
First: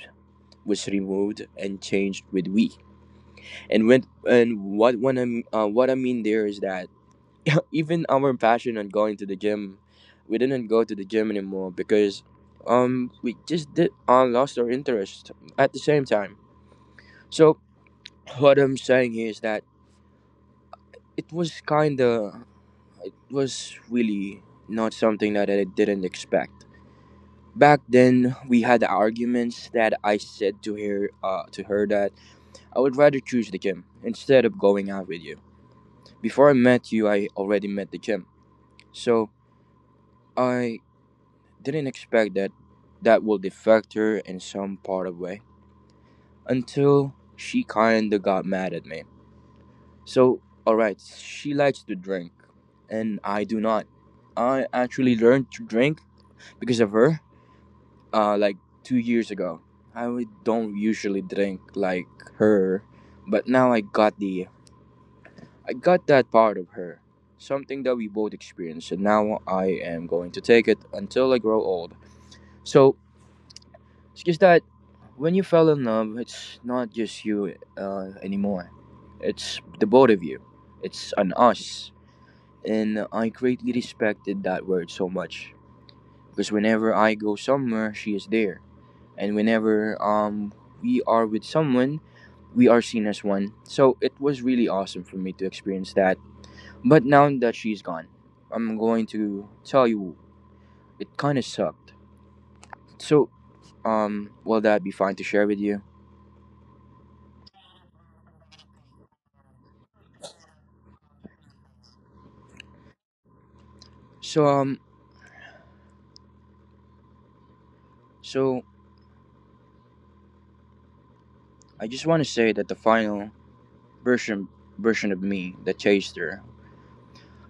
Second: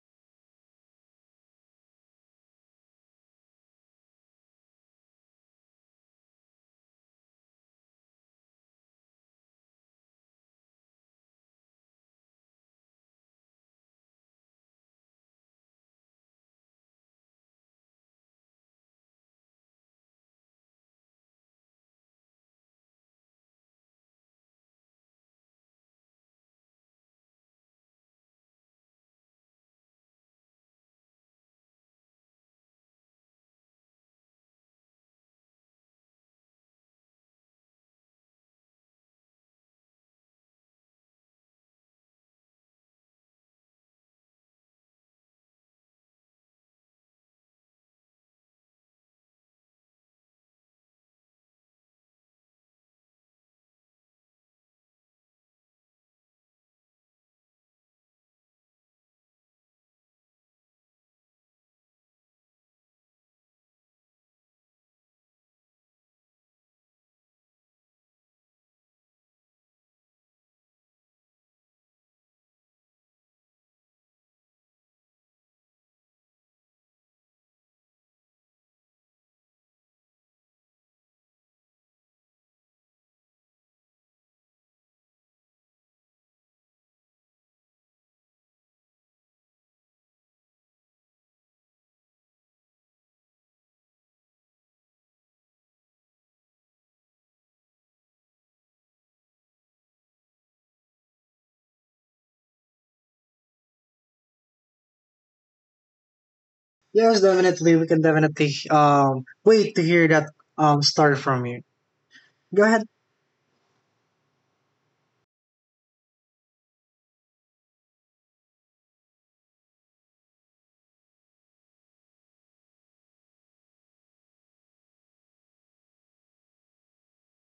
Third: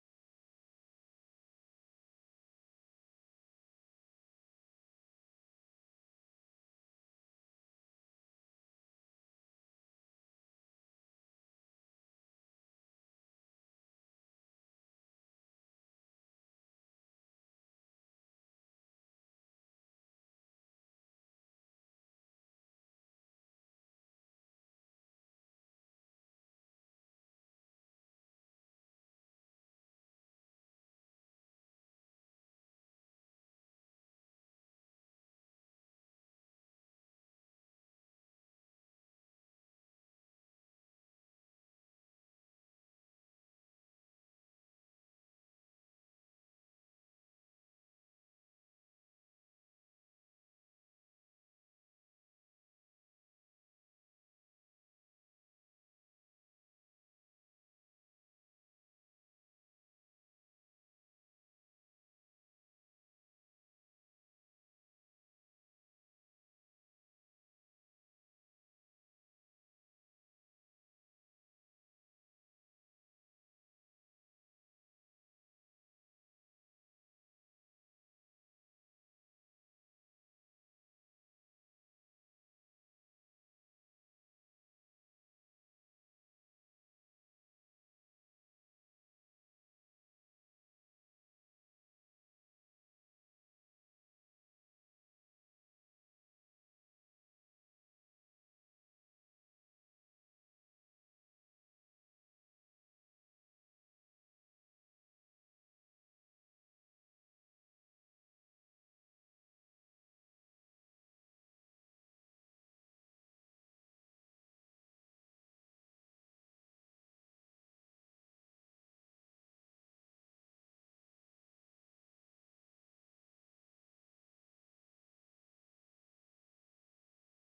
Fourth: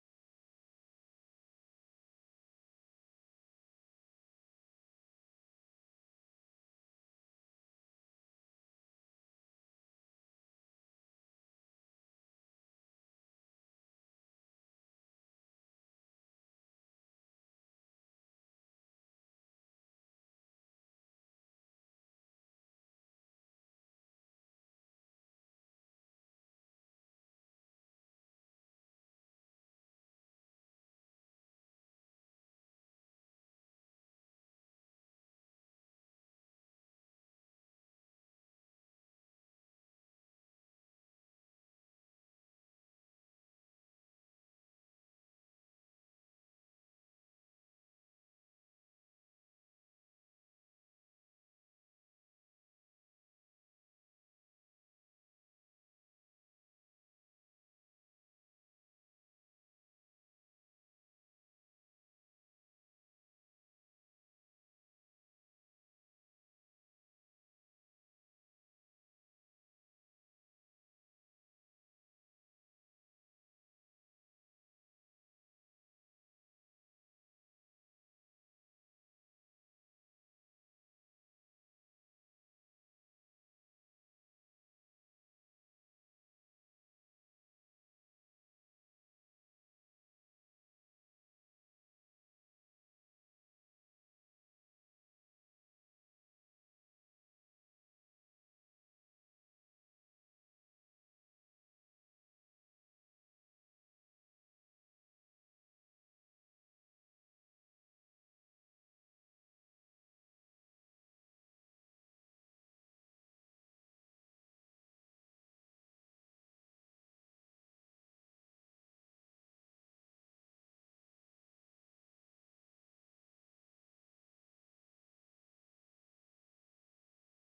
was removed and changed with we. And when and what what I mean there is that even our passion on going to the gym, we didn't go to the gym anymore because we just did lost our interest at the same time. So what I'm saying here is that it was kind of it was really not something that I didn't expect. Back then, we had arguments that I said to her that I would rather choose the gym instead of going out with you. Before I met you, I already met the gym, so I didn't expect that that would affect her in some part of way until she kinda got mad at me. So, all right, she likes to drink, and I do not. I actually learned to drink because of her, like 2 years ago. Don't usually drink like her, but now I got that part of her, something that we both experienced, and now I am going to take it until I grow old. So it's just that when you fell in love, it's not just you anymore. It's the both of you. It's an us, and I greatly respected that word so much because whenever I go somewhere, she is there, and whenever we are with someone, we are seen as one, so it was really awesome for me to experience that. But now that she's gone, I'm going to tell you, it kind of sucked. So will that be fine to share with you?
Yes, definitely. We can definitely wait to hear that story from you. Go ahead.
So um so I just want to say that the final version version of me that chased her.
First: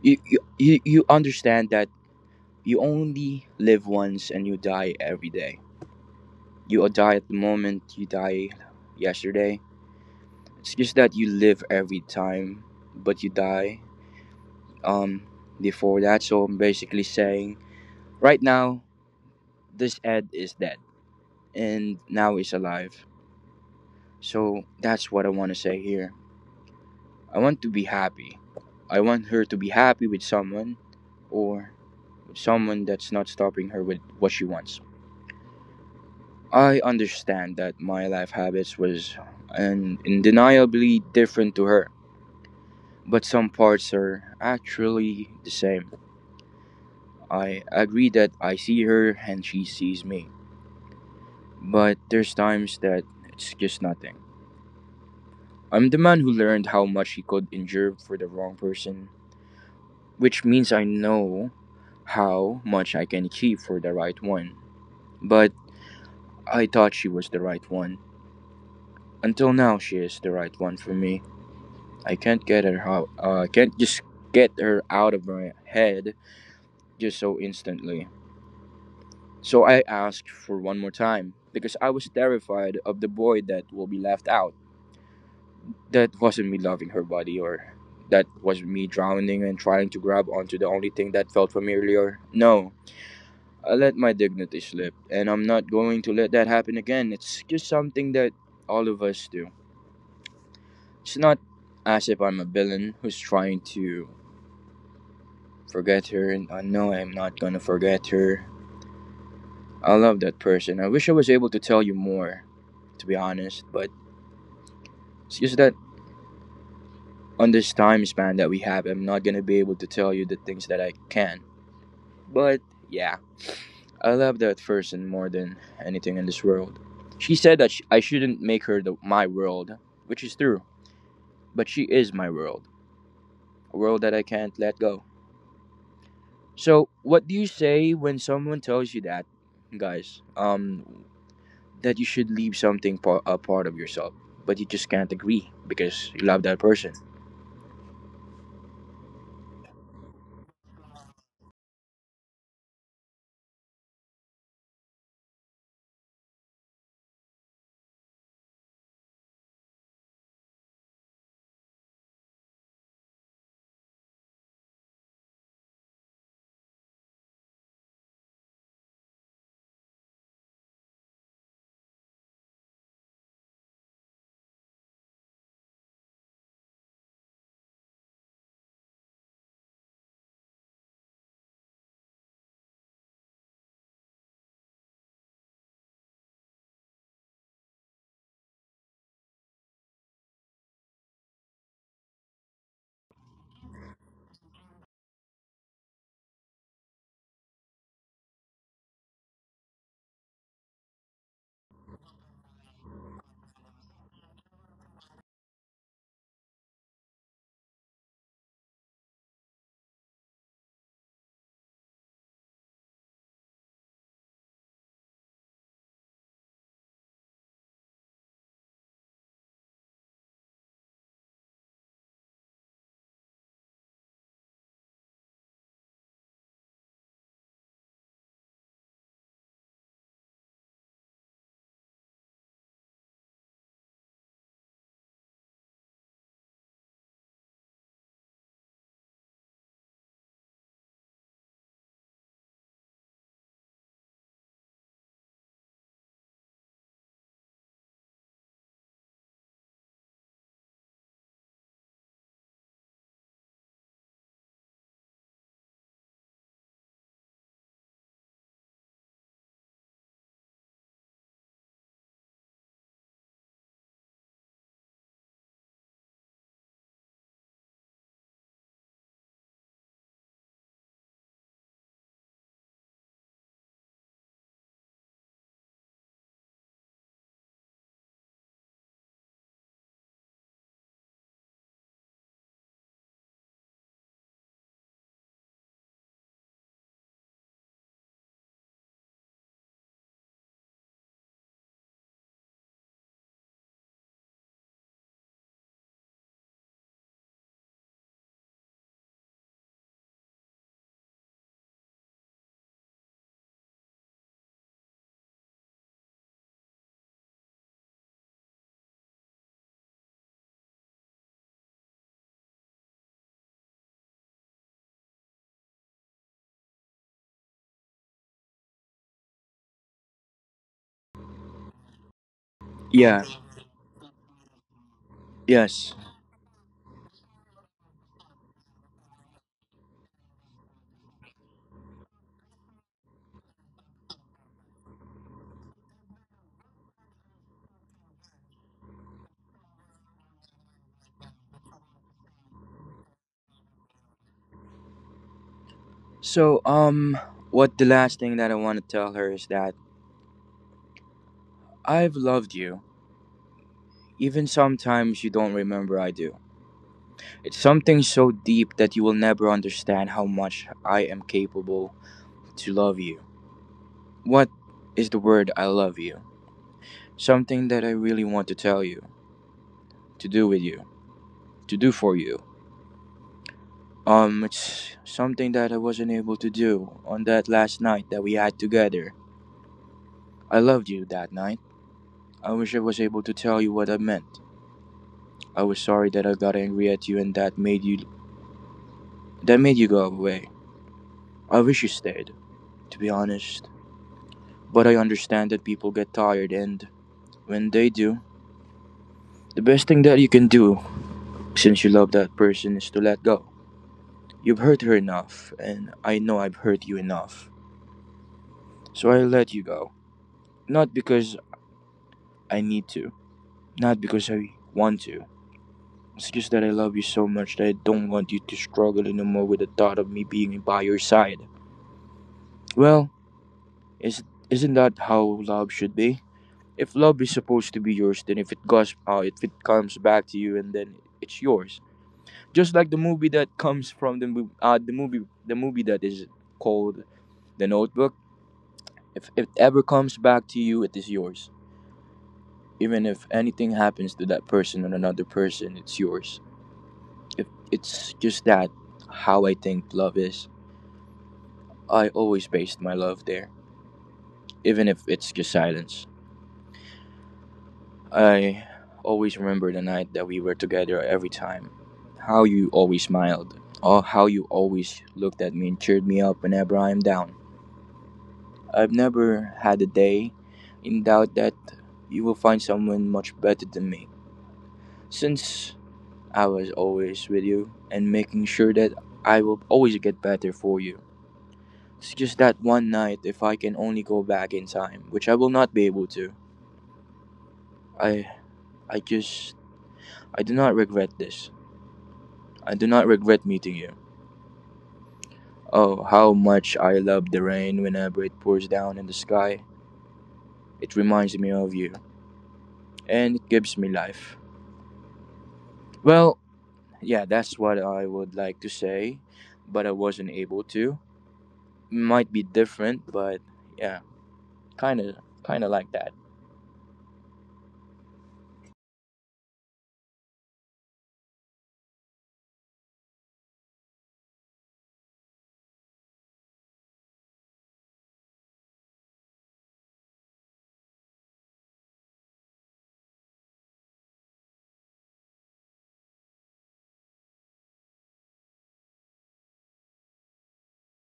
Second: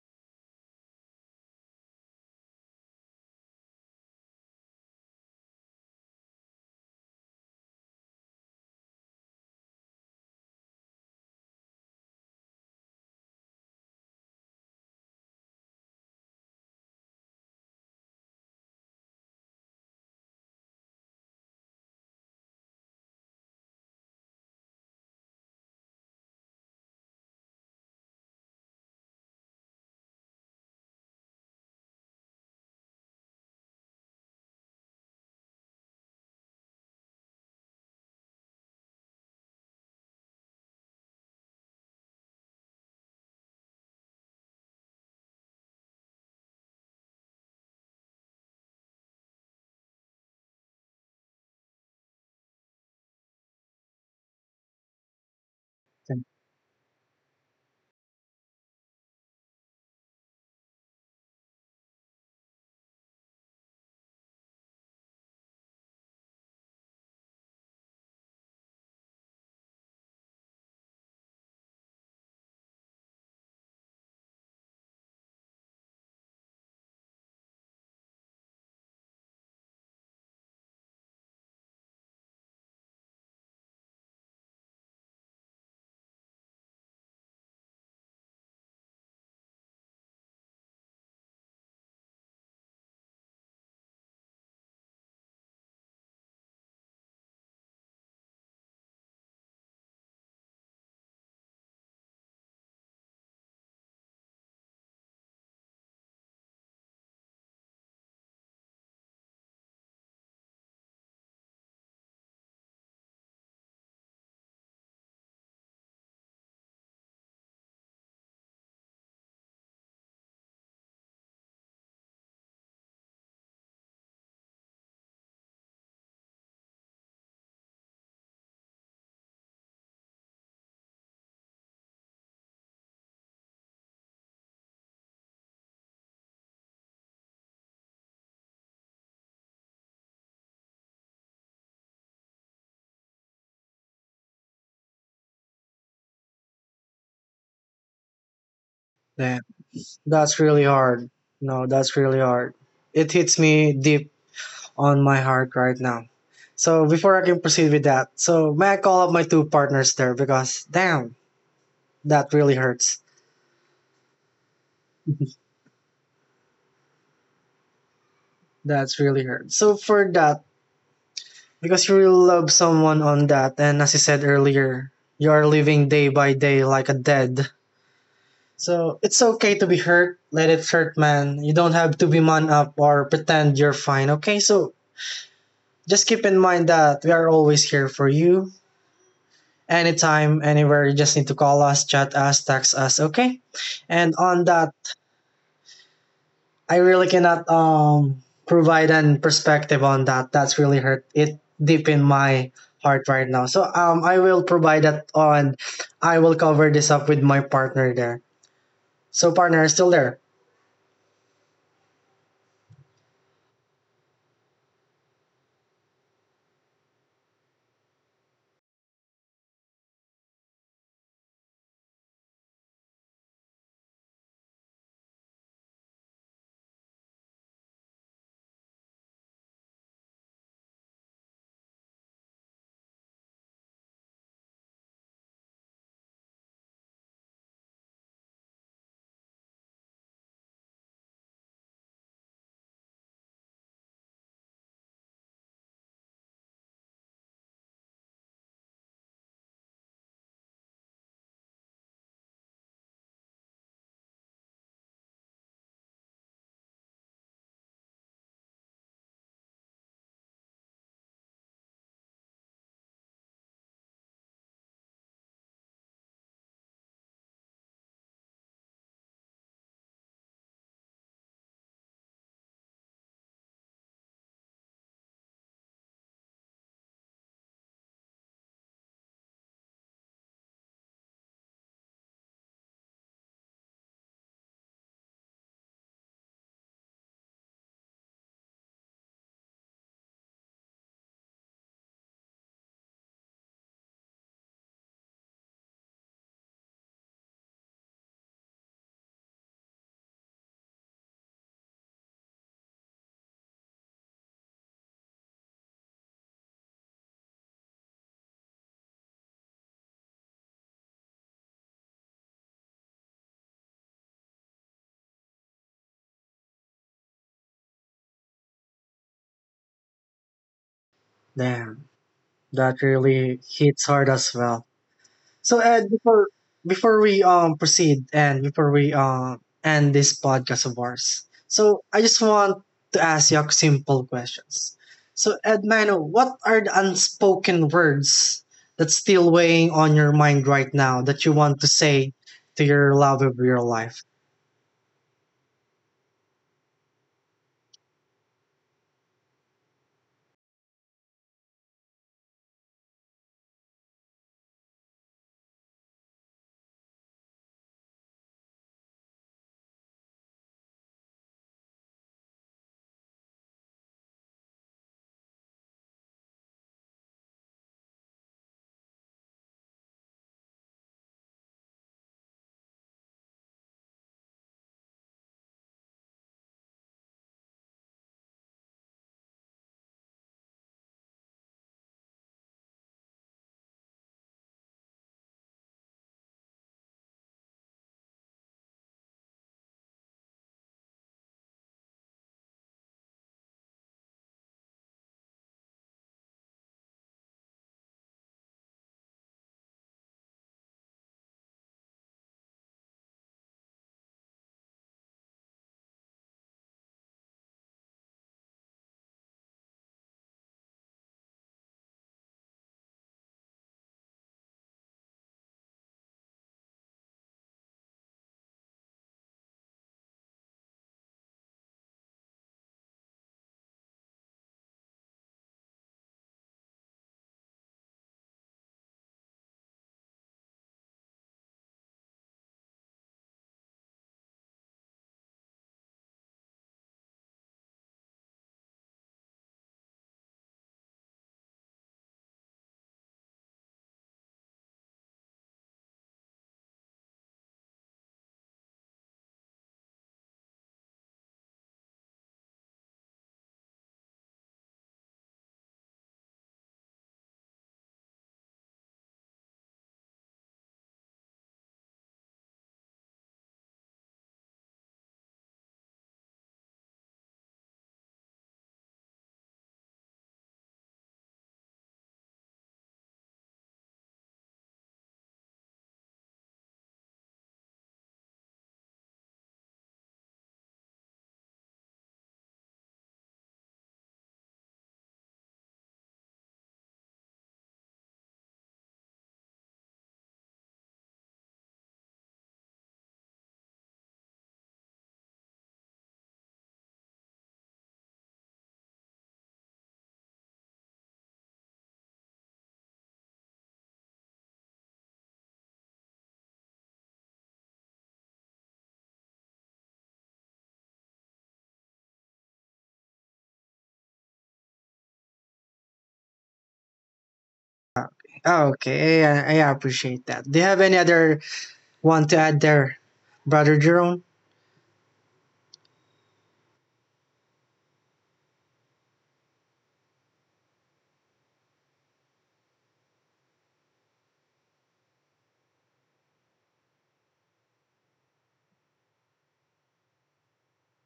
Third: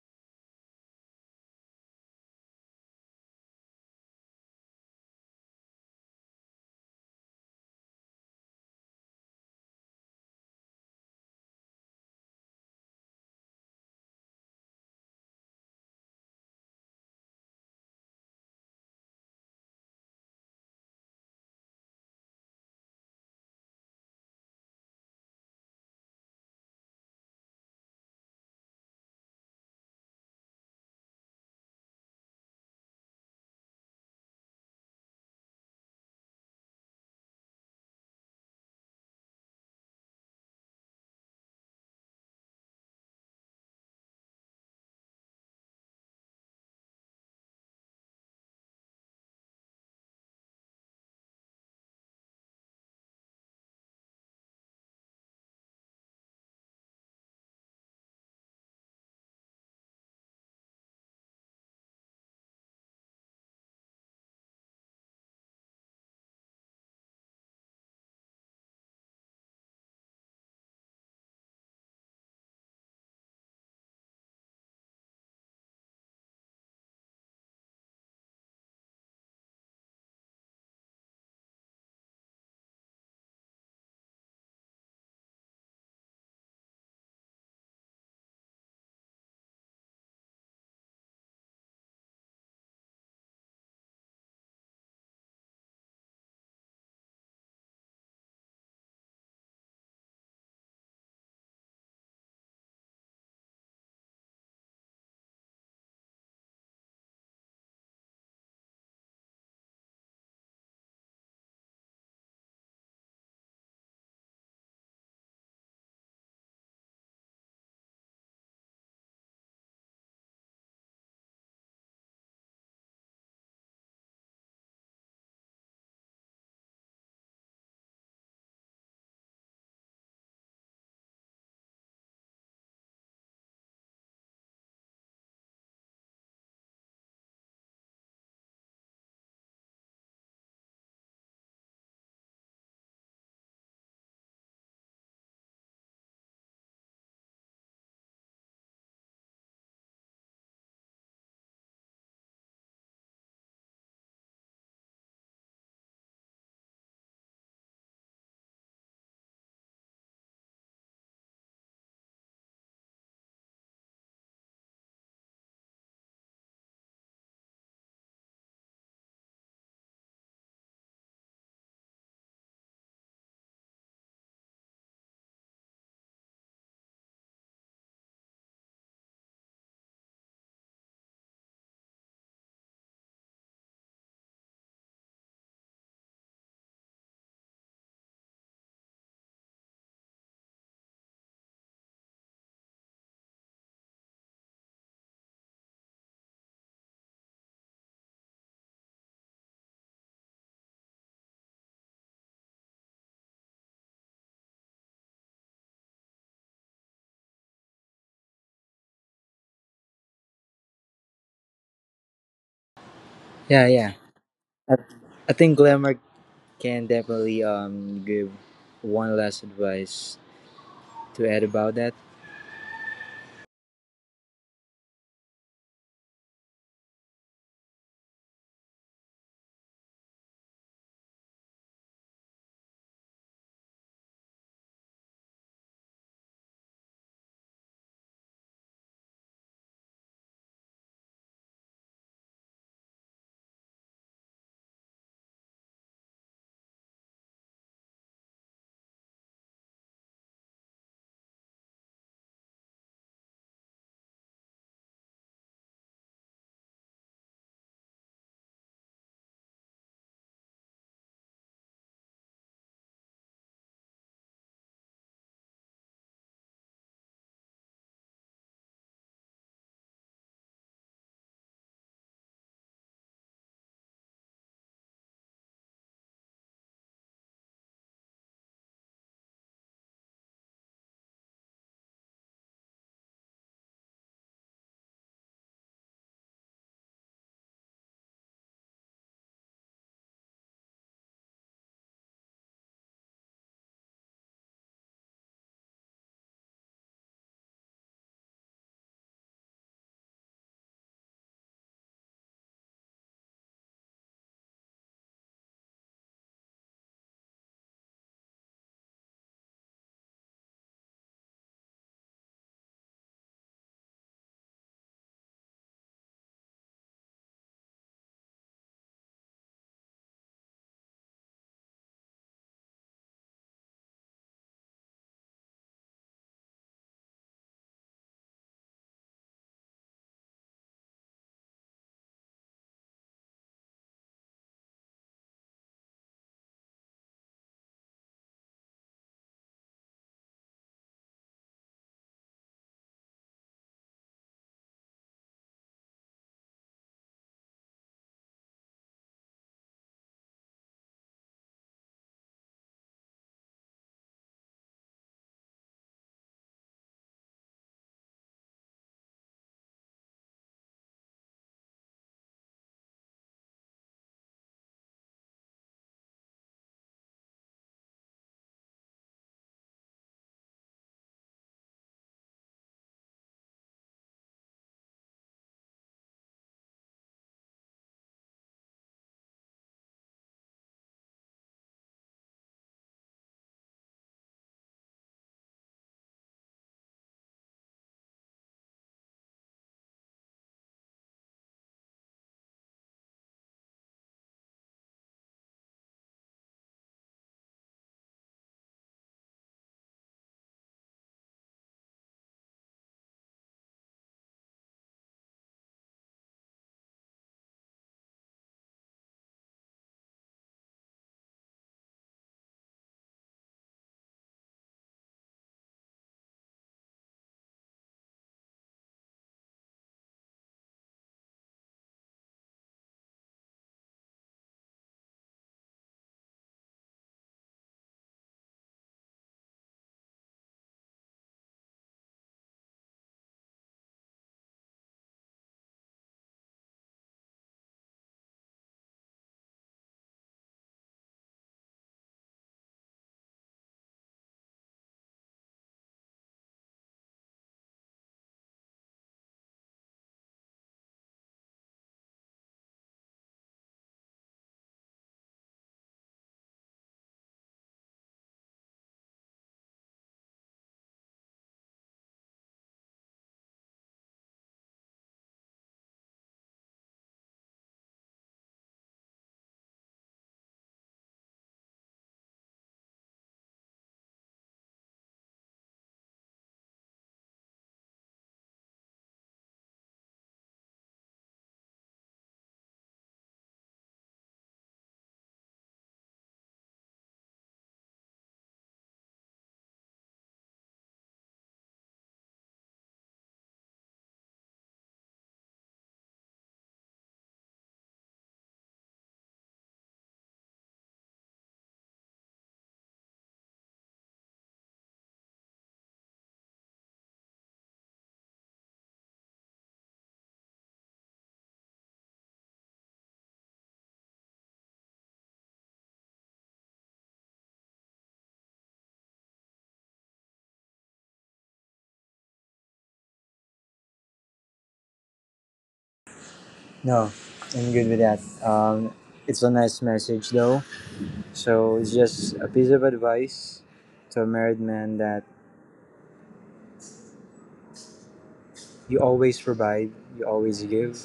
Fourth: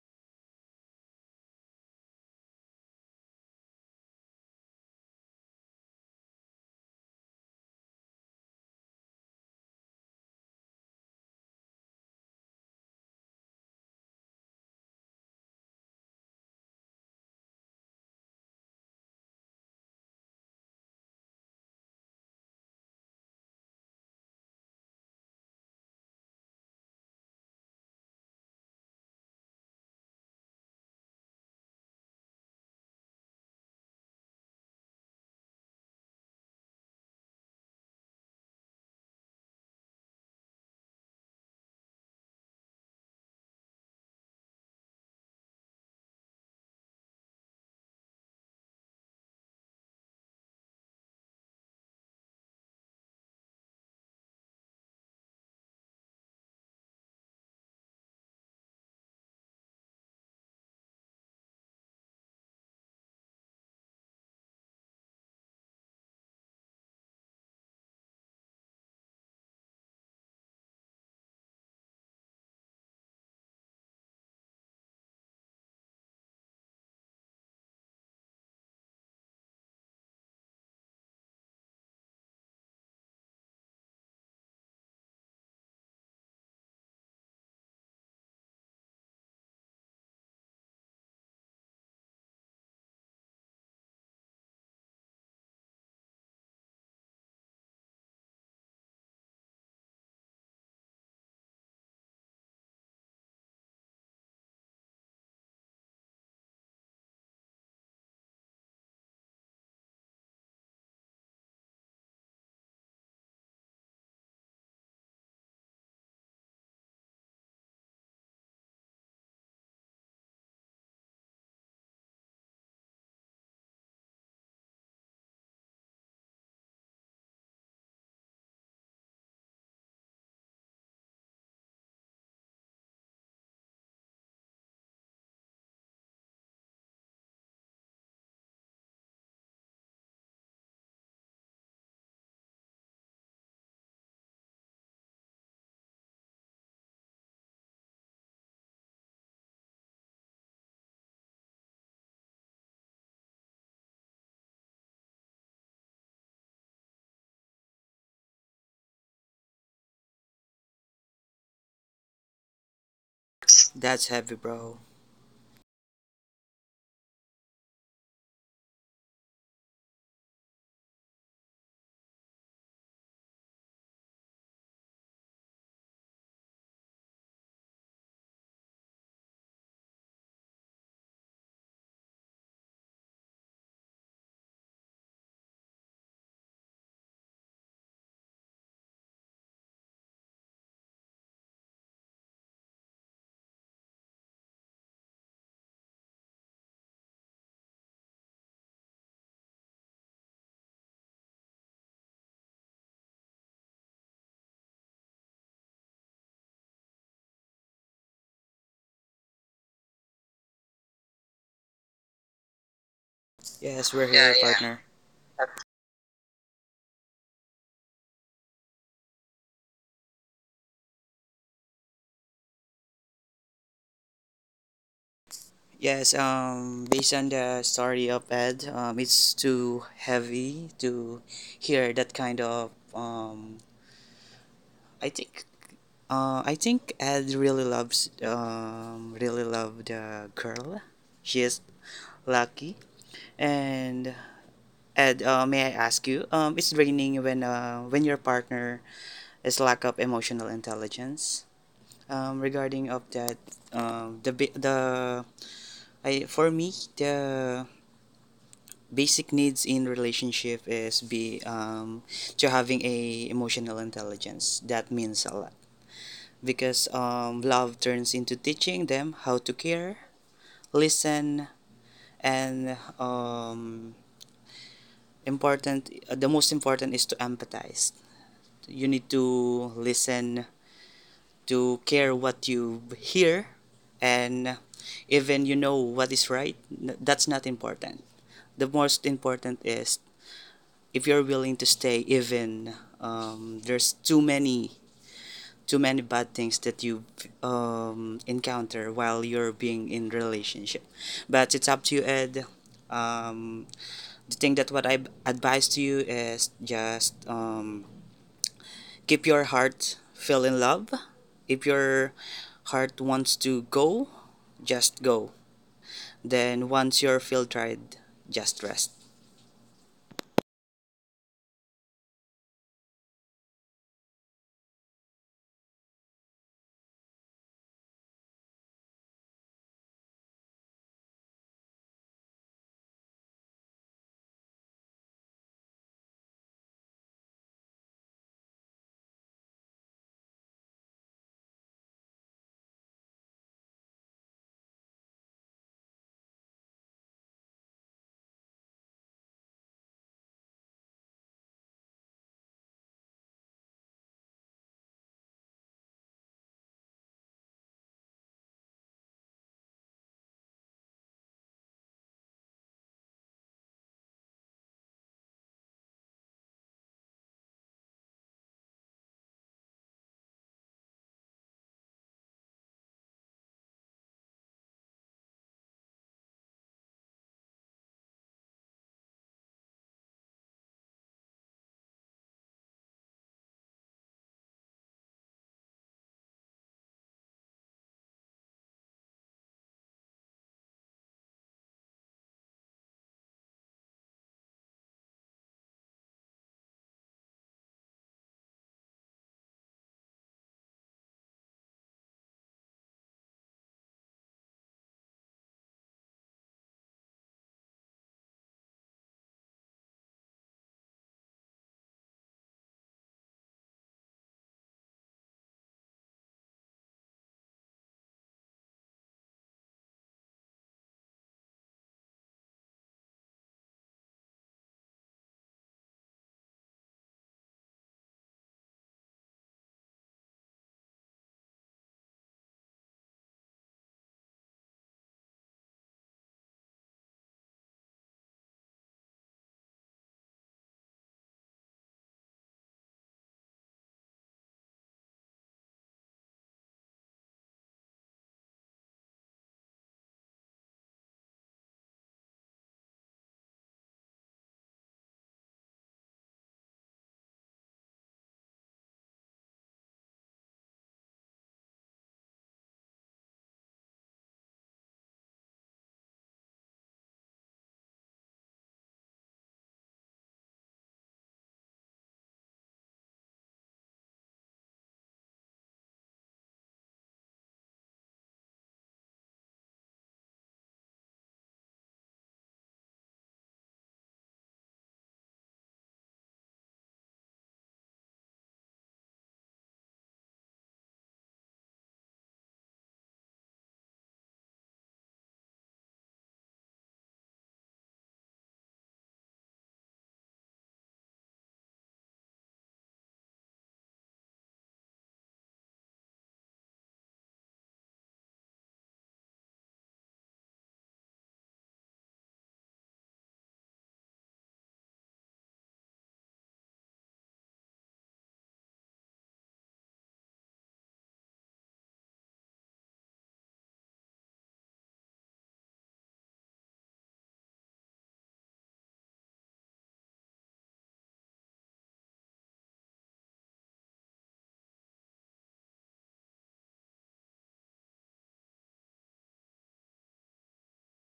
You understand that you only live once and you die every day. You die at the moment you die yesterday. It's just that you live every time, but you die um before that. So I'm basically saying right now this Ed is dead and now he's alive. So that's what I want to say here. I want to be happy. I want her to be happy with someone, or with someone that's not stopping her with what she wants. I understand that my life habits was and undeniably different to her, but some parts are actually the same. I agree that I see her and she sees me, but there's times that it's just nothing. I'm the man who learned how much he could endure for the wrong person, which means I know how much I can achieve for the right one. But I thought she was the right one. Until now, she is the right one for me. I can't get her out. Can't just get her out of my head just so instantly. So I asked for one more time because I was terrified of the boy that will be left out. That wasn't me loving her body, or that was me drowning and trying to grab onto the only thing that felt familiar. No, I let my dignity slip and I'm not going to let that happen again. It's just something that all of us do. It's not as if I'm a villain who's trying to forget her, and I know I'm not gonna forget her. I love that person. I wish I was able to tell you more, to be honest, but it's just that on this time span that we have, I'm not gonna be able to tell you the things that I can. But yeah, I love that person more than anything in this world. She said that sh I shouldn't make her my world, which is true. But she is my world, a world that I can't let go. So, what do you say when someone tells you that, guys? That you should leave something a part of yourself, but you just can't agree because you love that person?
Damn, that's really hard. No, that's really hard. It hits me deep on my heart right now. So before I can proceed with that, so may I call up my two partners there because damn, that really hurts.
That's heavy, bro.
That's really hurts. So for that, because you really love someone on that, and as you said earlier, you are living day by day like a dead. So it's okay to be hurt. Let it hurt, man. You don't have to be man up or pretend you're fine, okay? So just keep in mind that we are always here for you. Anytime, anywhere, you just need to call us, chat us, text us, okay? And on that, I really cannot provide an perspective on that. That's really hurt it deep in my heart right now. So I will provide that on I will cover this up with my partner there. So partner still there.
Yeah,
Yes,
yeah.
we're yeah, here, yeah, yeah,
I,
partner.
I think Glamour can definitely give one last advice to add about that.
Yes, based on the story of Ed, it's too heavy to hear that kind of I think I think Ed really loves really love the girl. She is lucky. And Ed, may I ask you? It's draining when your partner is lack of emotional intelligence. Regarding of that, the bi- the I for me the basic needs in relationship is be to having a emotional intelligence. That means a lot because love turns into teaching them how to care, listen, and important, the most important is to empathize. You need to listen, to care what you hear, and even you know what is right, that's not important. The most important is if you're willing to stay even there's too many bad things that you encounter while you're being in relationship, but it's up to you, Ed. um, the thing that what I advise to you is just keep your heart feel in love. If your heart wants to go, just go. Then once you're feel tired, just rest.
There. That
Yeah.
really hits hard as well. So Ed,
Yes.
before we proceed and before we end this podcast of ours, so I just want to ask you simple questions. So Ed Mano, what are the unspoken words that's still weighing on your mind right now that you want to say to your love of your life?
So, what the last thing that I want to tell her is that I've loved you, even sometimes you don't remember I do. It's something so deep that you will never understand how much I am capable to love you. What is the word I love you? Something that I really want to tell you, to do with you, to do for you. It's something that I wasn't able to do on that last night that we had together. I loved you that night. I wish I was able to tell you what I meant. I was sorry that I got angry at you and that made you go away. I wish you stayed, to be honest. But I understand that people get tired, and when they do, the best thing that you can do since you love that person is to let go. You've hurt her enough, and I know I've hurt you enough. So I let you go. Not because I need to, not because I want to. It's just that I love you so much that I don't want you to struggle anymore with the thought of me being by your side. Well, Is isn't that how love should be? If love is supposed to be yours, then if it comes back to you, and then it's yours. Just like the movie that comes from the mov- the movie that is called The Notebook. If it ever comes back to you, it is yours. Even if anything happens to that person or another person, it's yours. If it's just that how I think love is. I always based my love there, even if it's just silence. I always remember the night that we were together every time. How you always smiled, or how you always looked at me and cheered me up whenever I am down. I've never had a day in doubt that you will find someone much better than me. Since I was always with you and making sure that I will always get better for you. It's just that one night, if I can only go back in time, which I will not be able to. I I just I do not regret this. I do not regret meeting you. Oh, how much I love the rain whenever it pours down in the sky. It reminds me of you, and it gives me life. Well, yeah, that's what I would like to say, but I wasn't able to. Might be different, but yeah, kind of, kind of like that.
Oh, okay, I appreciate that. Do you have any other one to add there, brother Jerome?
No, I'm good with that. It's a nice message though. So it's just a piece of advice to a married man that you always provide, you always give,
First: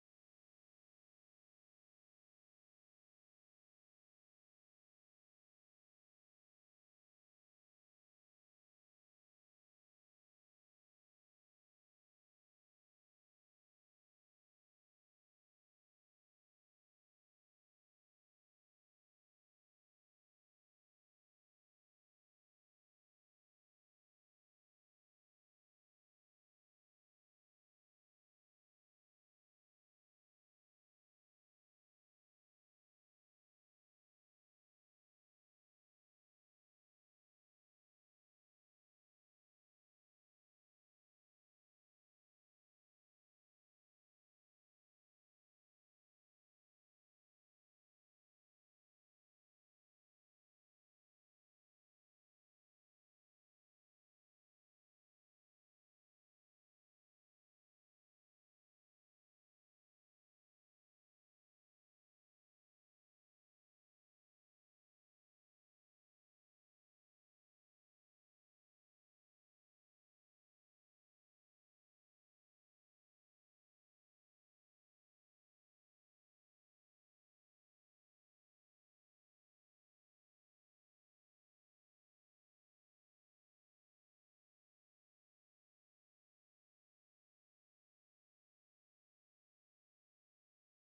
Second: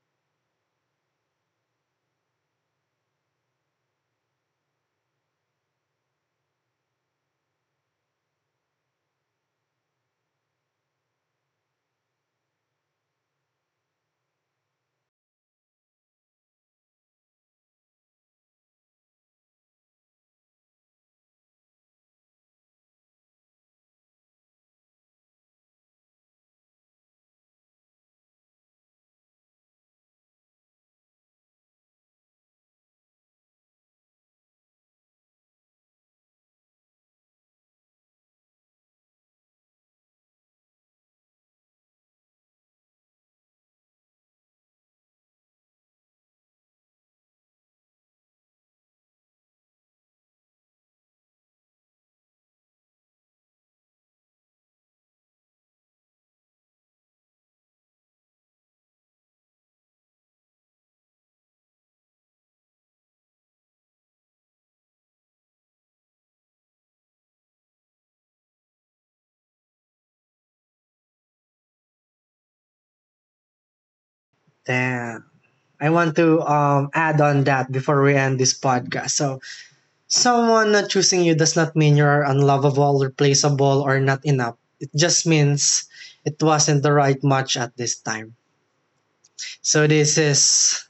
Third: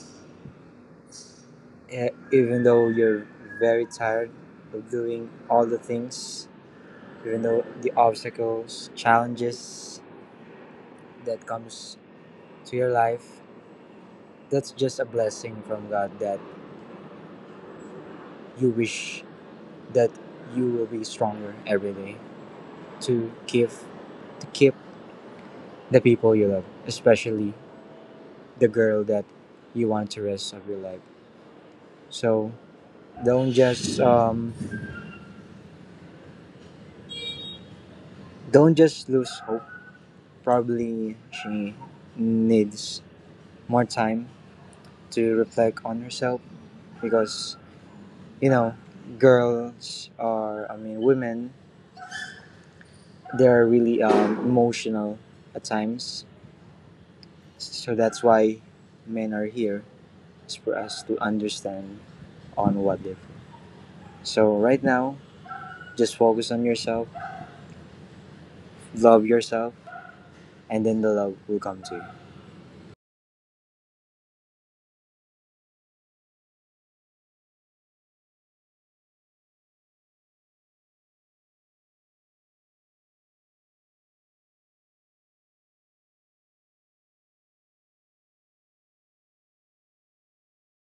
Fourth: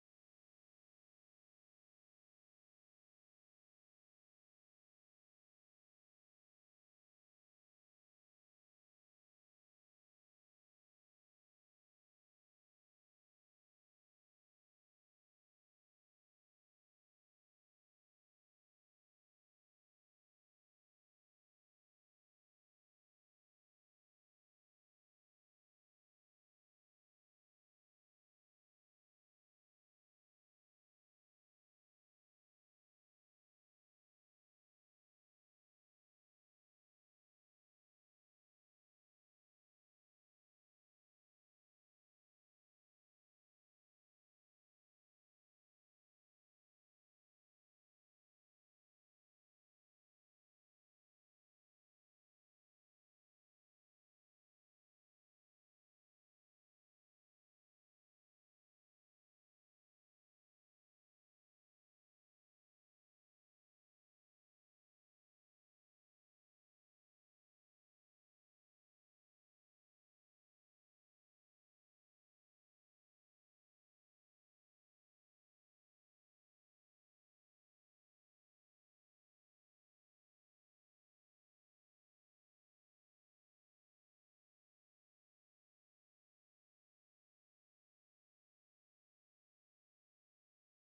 even though you're very tired of doing all the things, even though the obstacles, challenges that comes to your life, that's just a blessing from God, that you wish that you will be stronger every day to keep to keep the people you love, especially the girl that you want to rest of your life. So don't just um, don't just lose hope. Probably she needs more time to reflect on herself, because you know girls are, I mean, women, they are really emotional at times. So that's why men are here, is for us to understand on what if. So right now, just focus on yourself, love yourself, and then the love will come to you.
Damn. I want to add on that before we end this podcast. So, someone not choosing you does not mean you're unlovable, replaceable, or not enough. It just means it wasn't the right match at this time. So this is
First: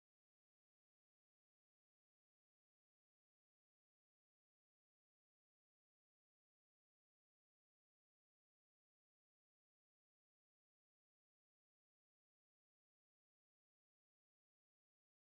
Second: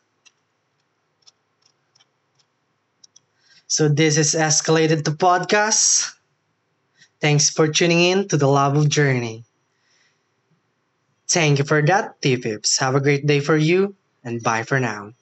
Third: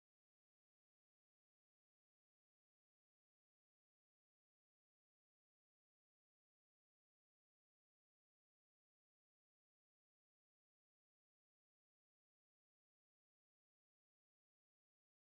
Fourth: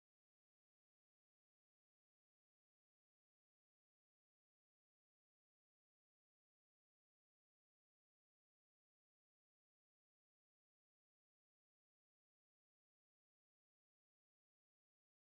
so this is escalated to podcast. Thanks for tuning in to the Love of Journey. Thank you for that, T-Pips. Have a great day for you, and bye for now.